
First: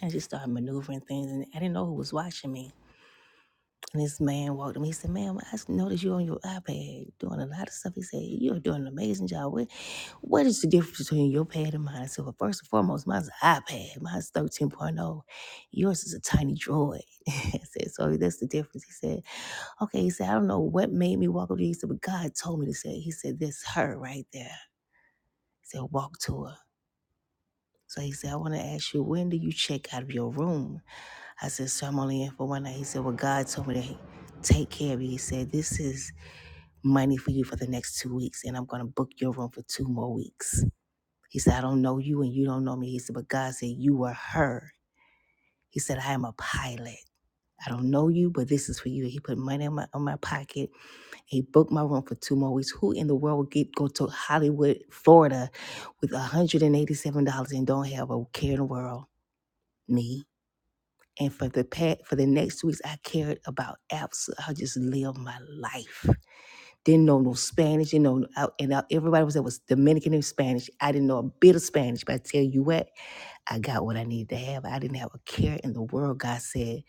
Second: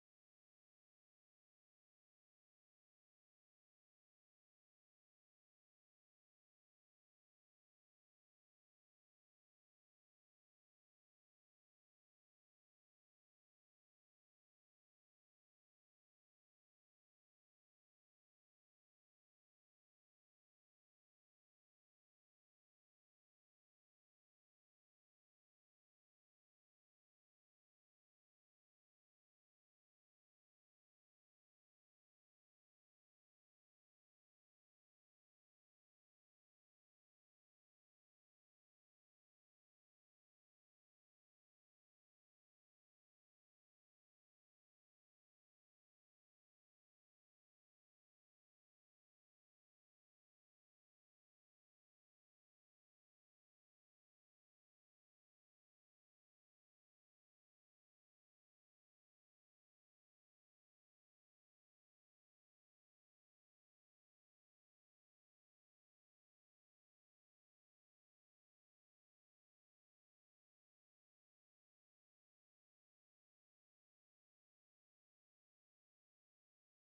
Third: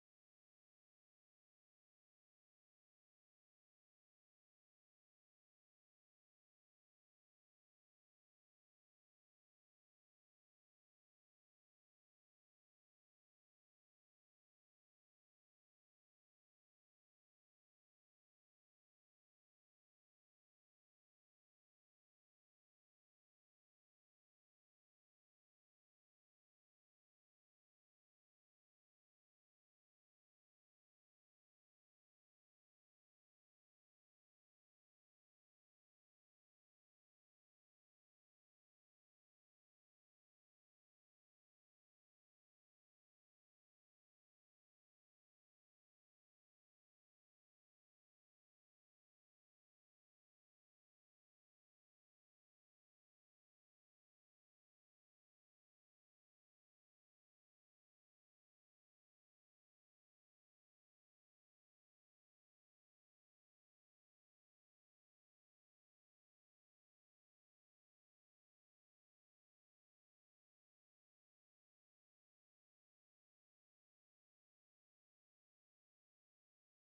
S3: I just started maneuvering things, and I didn't know who was watching me. And this man walked up. He said, "Ma'am, I noticed you on your iPad doing a lot of stuff." He said, "You're doing an amazing job. What, what is the difference between your pad and mine?" I said, "Well, first and foremost, mine's an iPad. Mine's 13.0. Yours is a tiny droid." I said, "So that's the difference." He said, "Okay." He said, "I don't know what made me walk up to you." He said, "But God told me to say." He said, "This her right there." He said, "Walk to her." So he said, I want to ask you, when do you check out of your room? I said, Sir, I'm only in for one night. He said, Well, God told me to take care of you. He said, This is money for you for the next two weeks, and I'm going to book your room for two more weeks. He said, I don't know you and you don't know me. He said, But God said, You are her. He said, I am a pilot. I don't know you, but this is for you. He put money in my, in my pocket. He booked my room for two more weeks. Who in the world would get go to Hollywood, Florida with $187 and don't have a care in the world? Me. And for the past, for the next two weeks, I cared about absolutely. I just lived my life. Didn't know no Spanish. You know, no, I, and I, everybody was that was Dominican and Spanish. I didn't know a bit of Spanish, but I tell you what, I got what I needed to have. I didn't have a care in the world. God said,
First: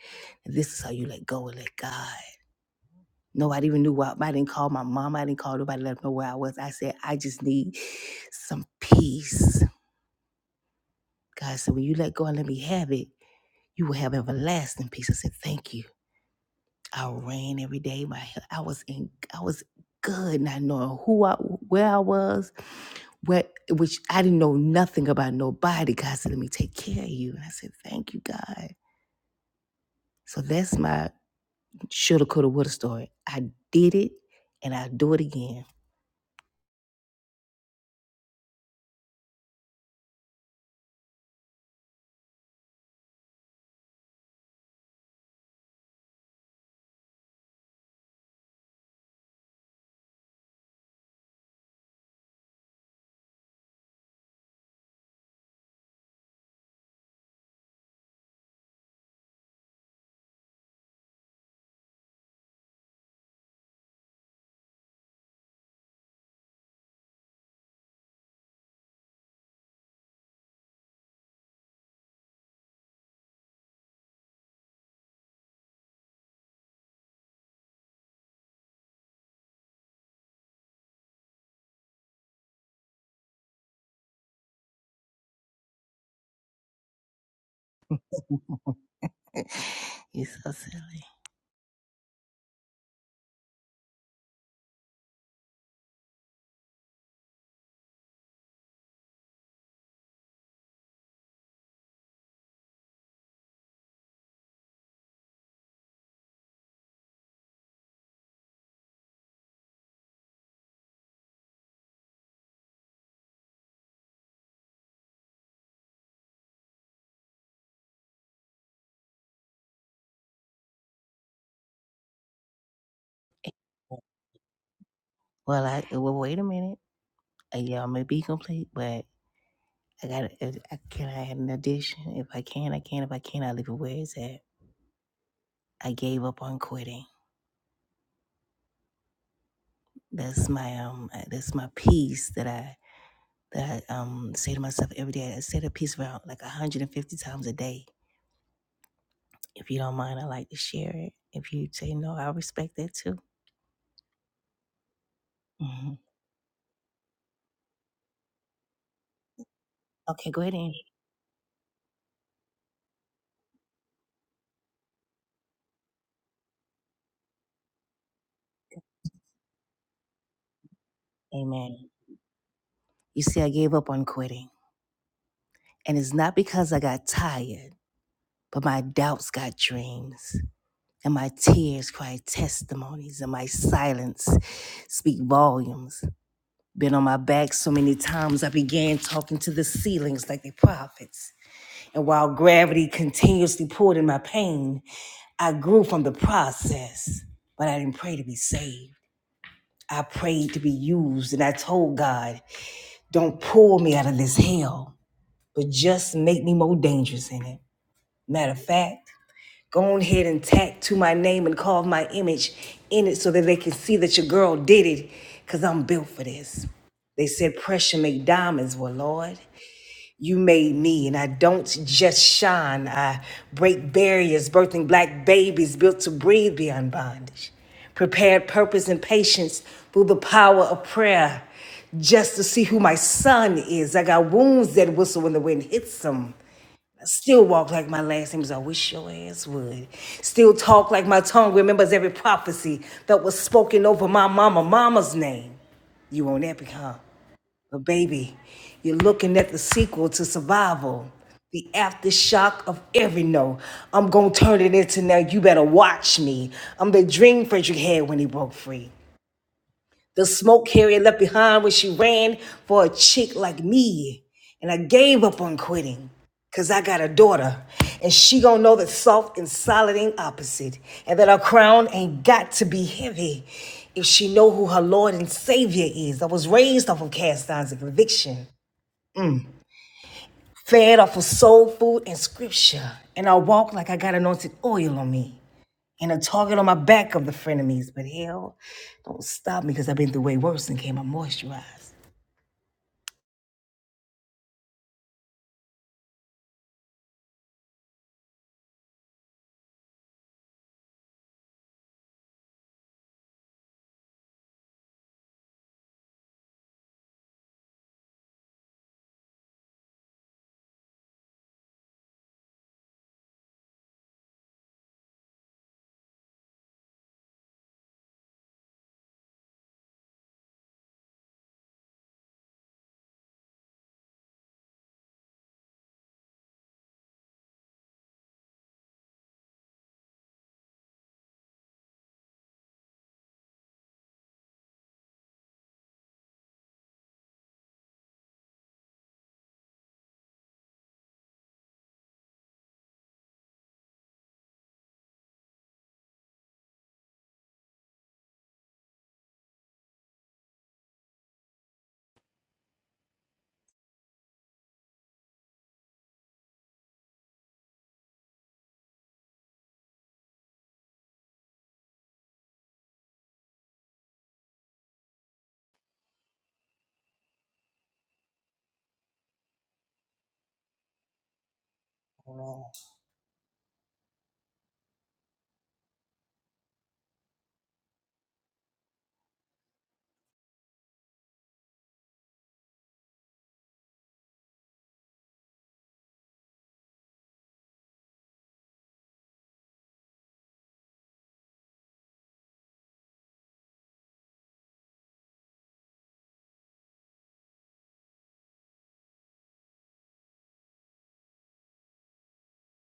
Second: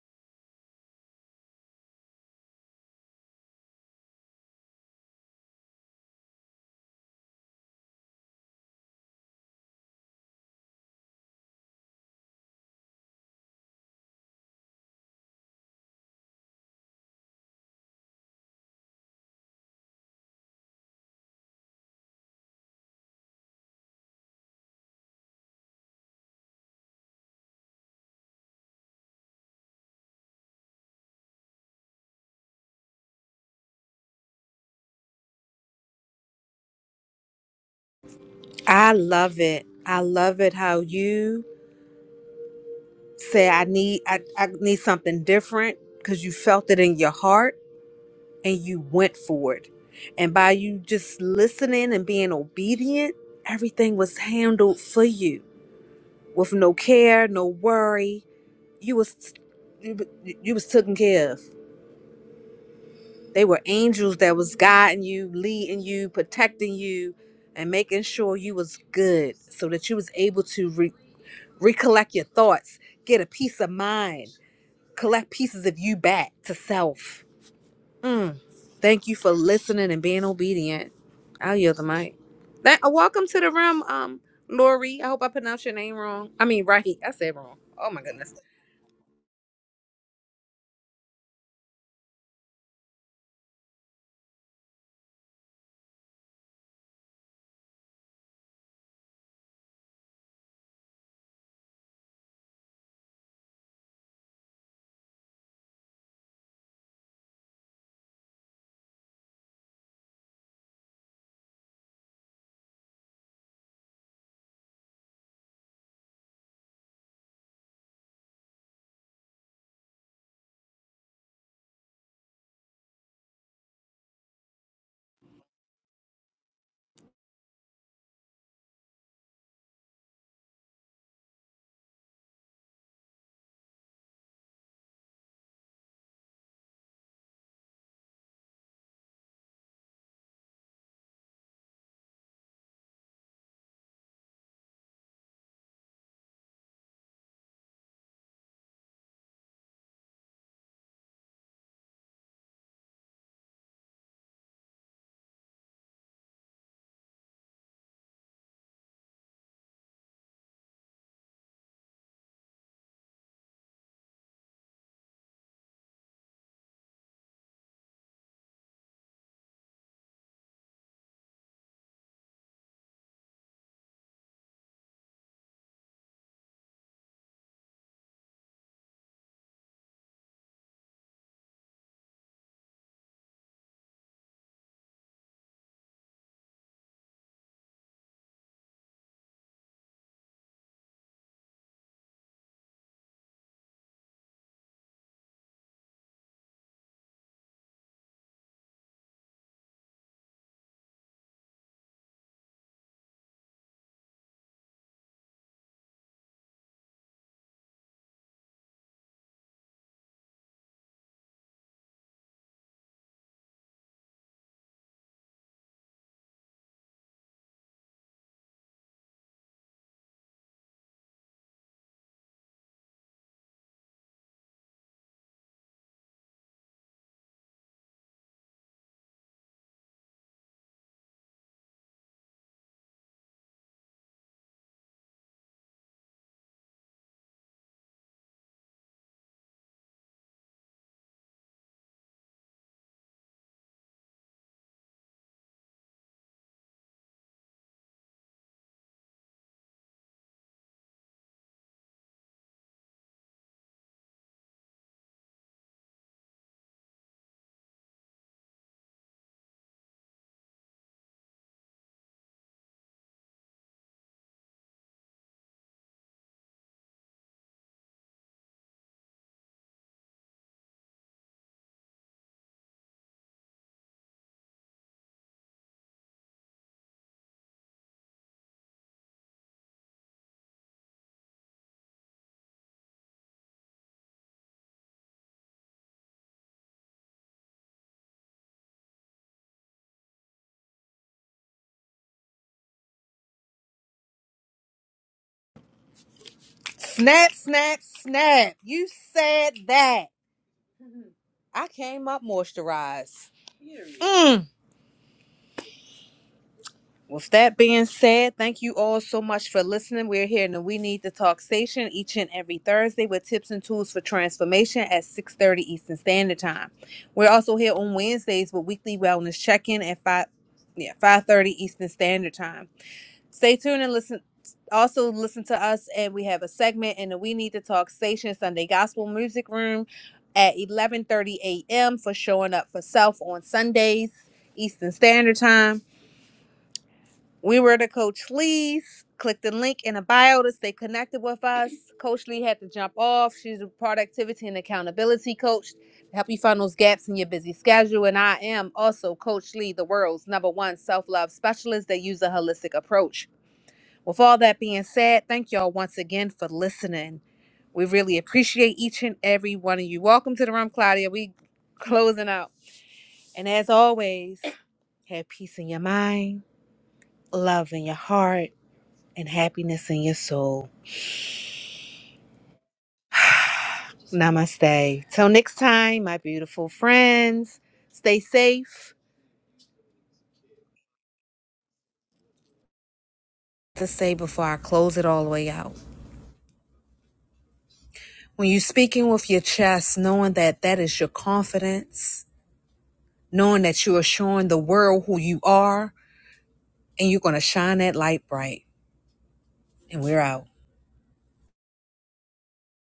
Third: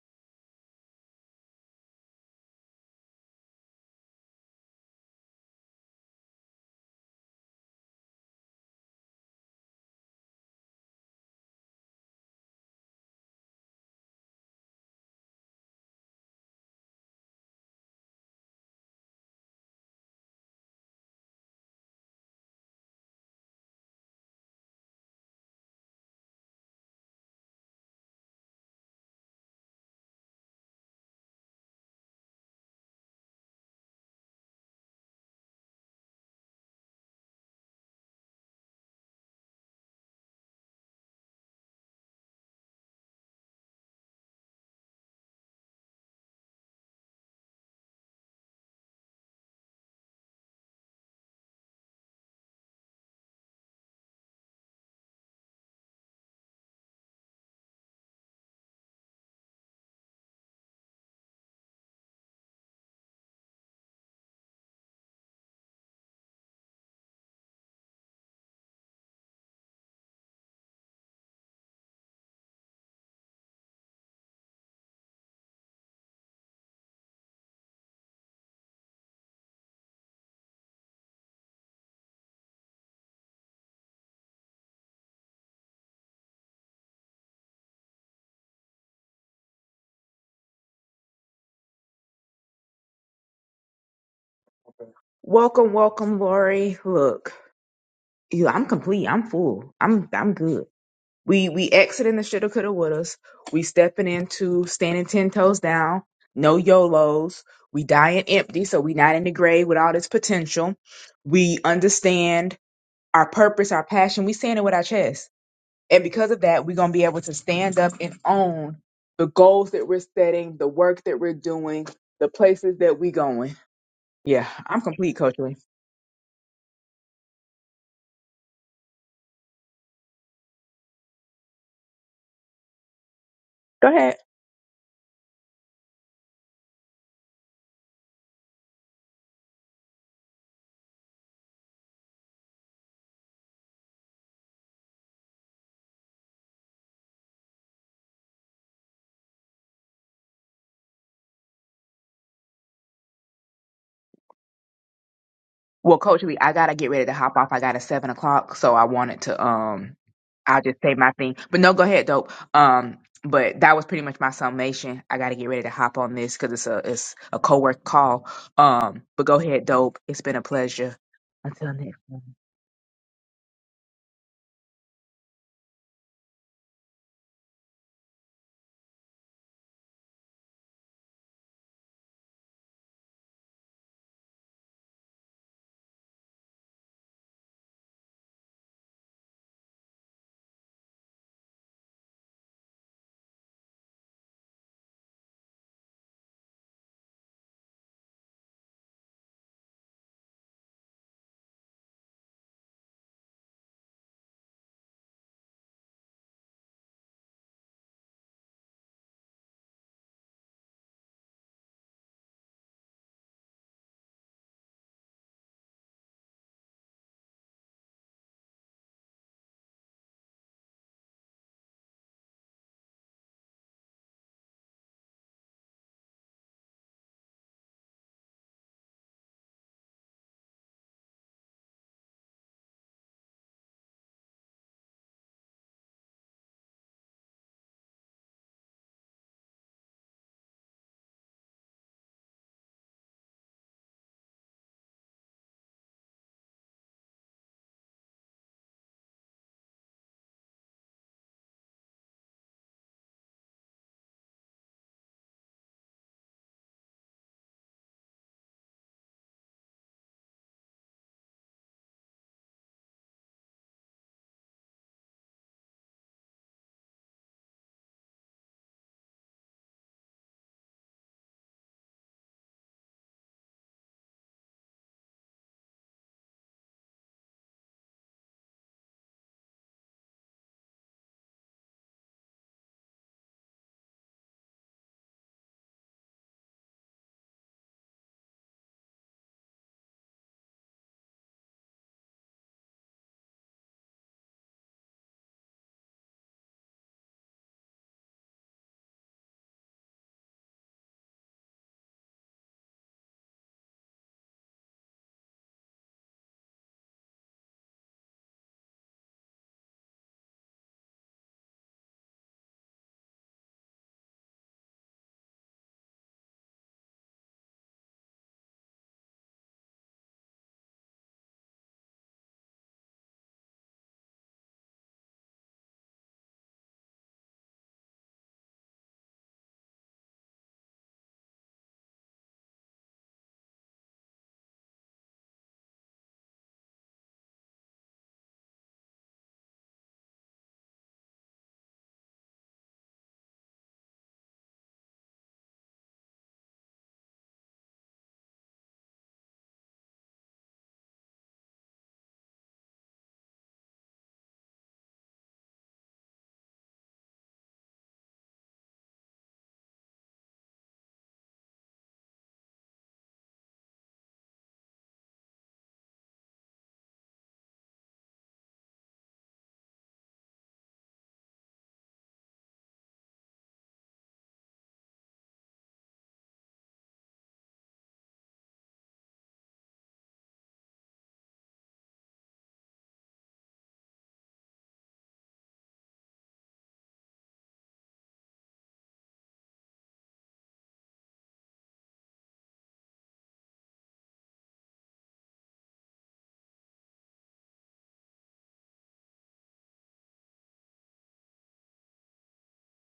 S3: "This is how you let go and let God." Nobody even knew why. I didn't call my mom. I didn't call nobody. Let them know where I was. I said, "I just need some peace." God said, "When you let go and let me have it, you will have everlasting peace." I said, "Thank you." I ran every day. My I was in I was good, not knowing who I where I was, what which I didn't know nothing about nobody. God said, Let me take care of you. And I said, Thank you, God. So that's my shoulda, coulda, woulda story. I did it and I'll do it again.
S2: I love it. I love it how you say I need I, I need something different because you felt it in your heart and you went for it. And by you just listening and being obedient, everything was handled for you with no care, no worry. You was you, you was taken care of. They were angels that was guiding you, leading you, protecting you, and making sure you was good so that you was able to re- recollect your thoughts, get a peace of mind, collect pieces of you back to self. Mm. Thank you for listening and being obedient. I'll yield the mic. That, uh, welcome to the room, um, Lori. I hope I pronounced your name wrong. I mean, right. I said wrong. Oh my goodness.
S3: You're so silly.
S1: Welcome, welcome, Lori. Look. you I'm complete. I'm full. I'm I'm good. We we exiting the shoulda coulda wouldas. We stepping into standing ten toes down. No YOLOs. We dying empty, so we not in the grave with all this potential. We understand our purpose, our passion. We saying it with our chest, and because of that, we're gonna be able to stand up and own the goals that we're setting, the work that we're doing, the places that we going. Yeah, I'm complete, Coach Lee.
S3: Well, I well, wait a minute. Uh, Y'all may be complete, but I got. I can I add an addition? If I can, I can. If I can't, I leave it where
S1: Go ahead.
S3: it's at. I gave up on quitting. That's my um. uh, That's my piece that I that I um say to myself every day. I say the piece around like 150 times a day. If you don't mind, I like to share it. If you say no, I respect that too. hmm
S1: Well, Coach Lee, I gotta get ready to hop off. I got a seven o'clock, so I wanted to um
S3: Okay,
S1: I'll
S3: quitting.
S1: just say my thing. But no, go ahead, dope. Um, but that was pretty much my summation. I gotta get ready to hop on this because it's a it's a co work call. Um, but go ahead, dope. It's been a pleasure. Until
S3: Amen.
S1: next time.
S3: You see, I gave up on quitting, and it's not because I got tired, but my doubts got dreams, and my tears cried testimonies, and my silence speak volumes. Been on my back so many times, I began talking to the ceilings like the prophets. And while gravity continuously pulled in my pain, I grew from the process. But I didn't pray to be saved. I prayed to be used, and I told God, don't pull me out of this hell, but just make me more dangerous in it. Matter of fact, go on ahead and tattoo my name and carve my image in it so that they can see that your girl did it, because I'm built for this. They said pressure make diamonds. Well, Lord, you made me, and I don't just shine. I break barriers, birthing black babies built to breathe beyond bondage. Prepared purpose and patience through the power of prayer, just to see who my son is. I got wounds that whistle when the wind hits them. I still walk like my last name is. I wish your ass would. Still talk like my tongue remembers every prophecy that was spoken over my mama, mama's name. You on epic, huh? But baby, you're looking at the sequel to Survival, the aftershock of every no. I'm gonna turn it into now. You better watch me. I'm the dream Frederick had when he broke free. The smoke Harriet left behind when she ran for a chick like me. And I gave up on quitting. Cause I got a daughter, and she gonna know that soft and solid ain't opposite, and that her crown ain't got to be heavy if she know who her Lord and Savior is. I was raised off of cast irons and conviction. fed off of soul food and scripture. And I walk like I got anointed oil on me and a target on my back of the frenemies. But hell, don't stop me because I've been through way worse and came out moisturized.
S2: Snap, snap, snap. You said that. I came up moisturized. Mm. With that being said, thank you all so much for listening. We're here in the We Need to Talk station each and every Thursday with tips and tools for transformation at 6.30 Eastern Standard Time. We're also here on Wednesdays with weekly wellness check-in at 5, yeah, 5.30 Eastern Standard Time. Stay tuned and listen. Also listen to us, and we have a segment in the We Need to Talk station, Sunday Gospel Music Room at 11.30 a.m. for showing up for self on Sundays, Eastern Standard Time. We were to Coach Lee's. Click the link in the bio to stay connected with us. Coach Lee had to jump off. She's a productivity and accountability coach to help you find those gaps in your busy schedule. And I am also Coach Lee, the world's number one self love specialist that use a holistic approach. With all that being said, thank y'all once again for listening. We really appreciate each and every one of you. Welcome to the room, Claudia. We closing out. And as always, have peace in your mind, love in your heart and happiness in your soul. Namaste. Till next time, my beautiful friends, stay safe. To say before I close it all the way out. When you're speaking with your chest, knowing that that is your confidence, knowing that you are showing the world who you are, and you're going to shine that light bright. And we're out.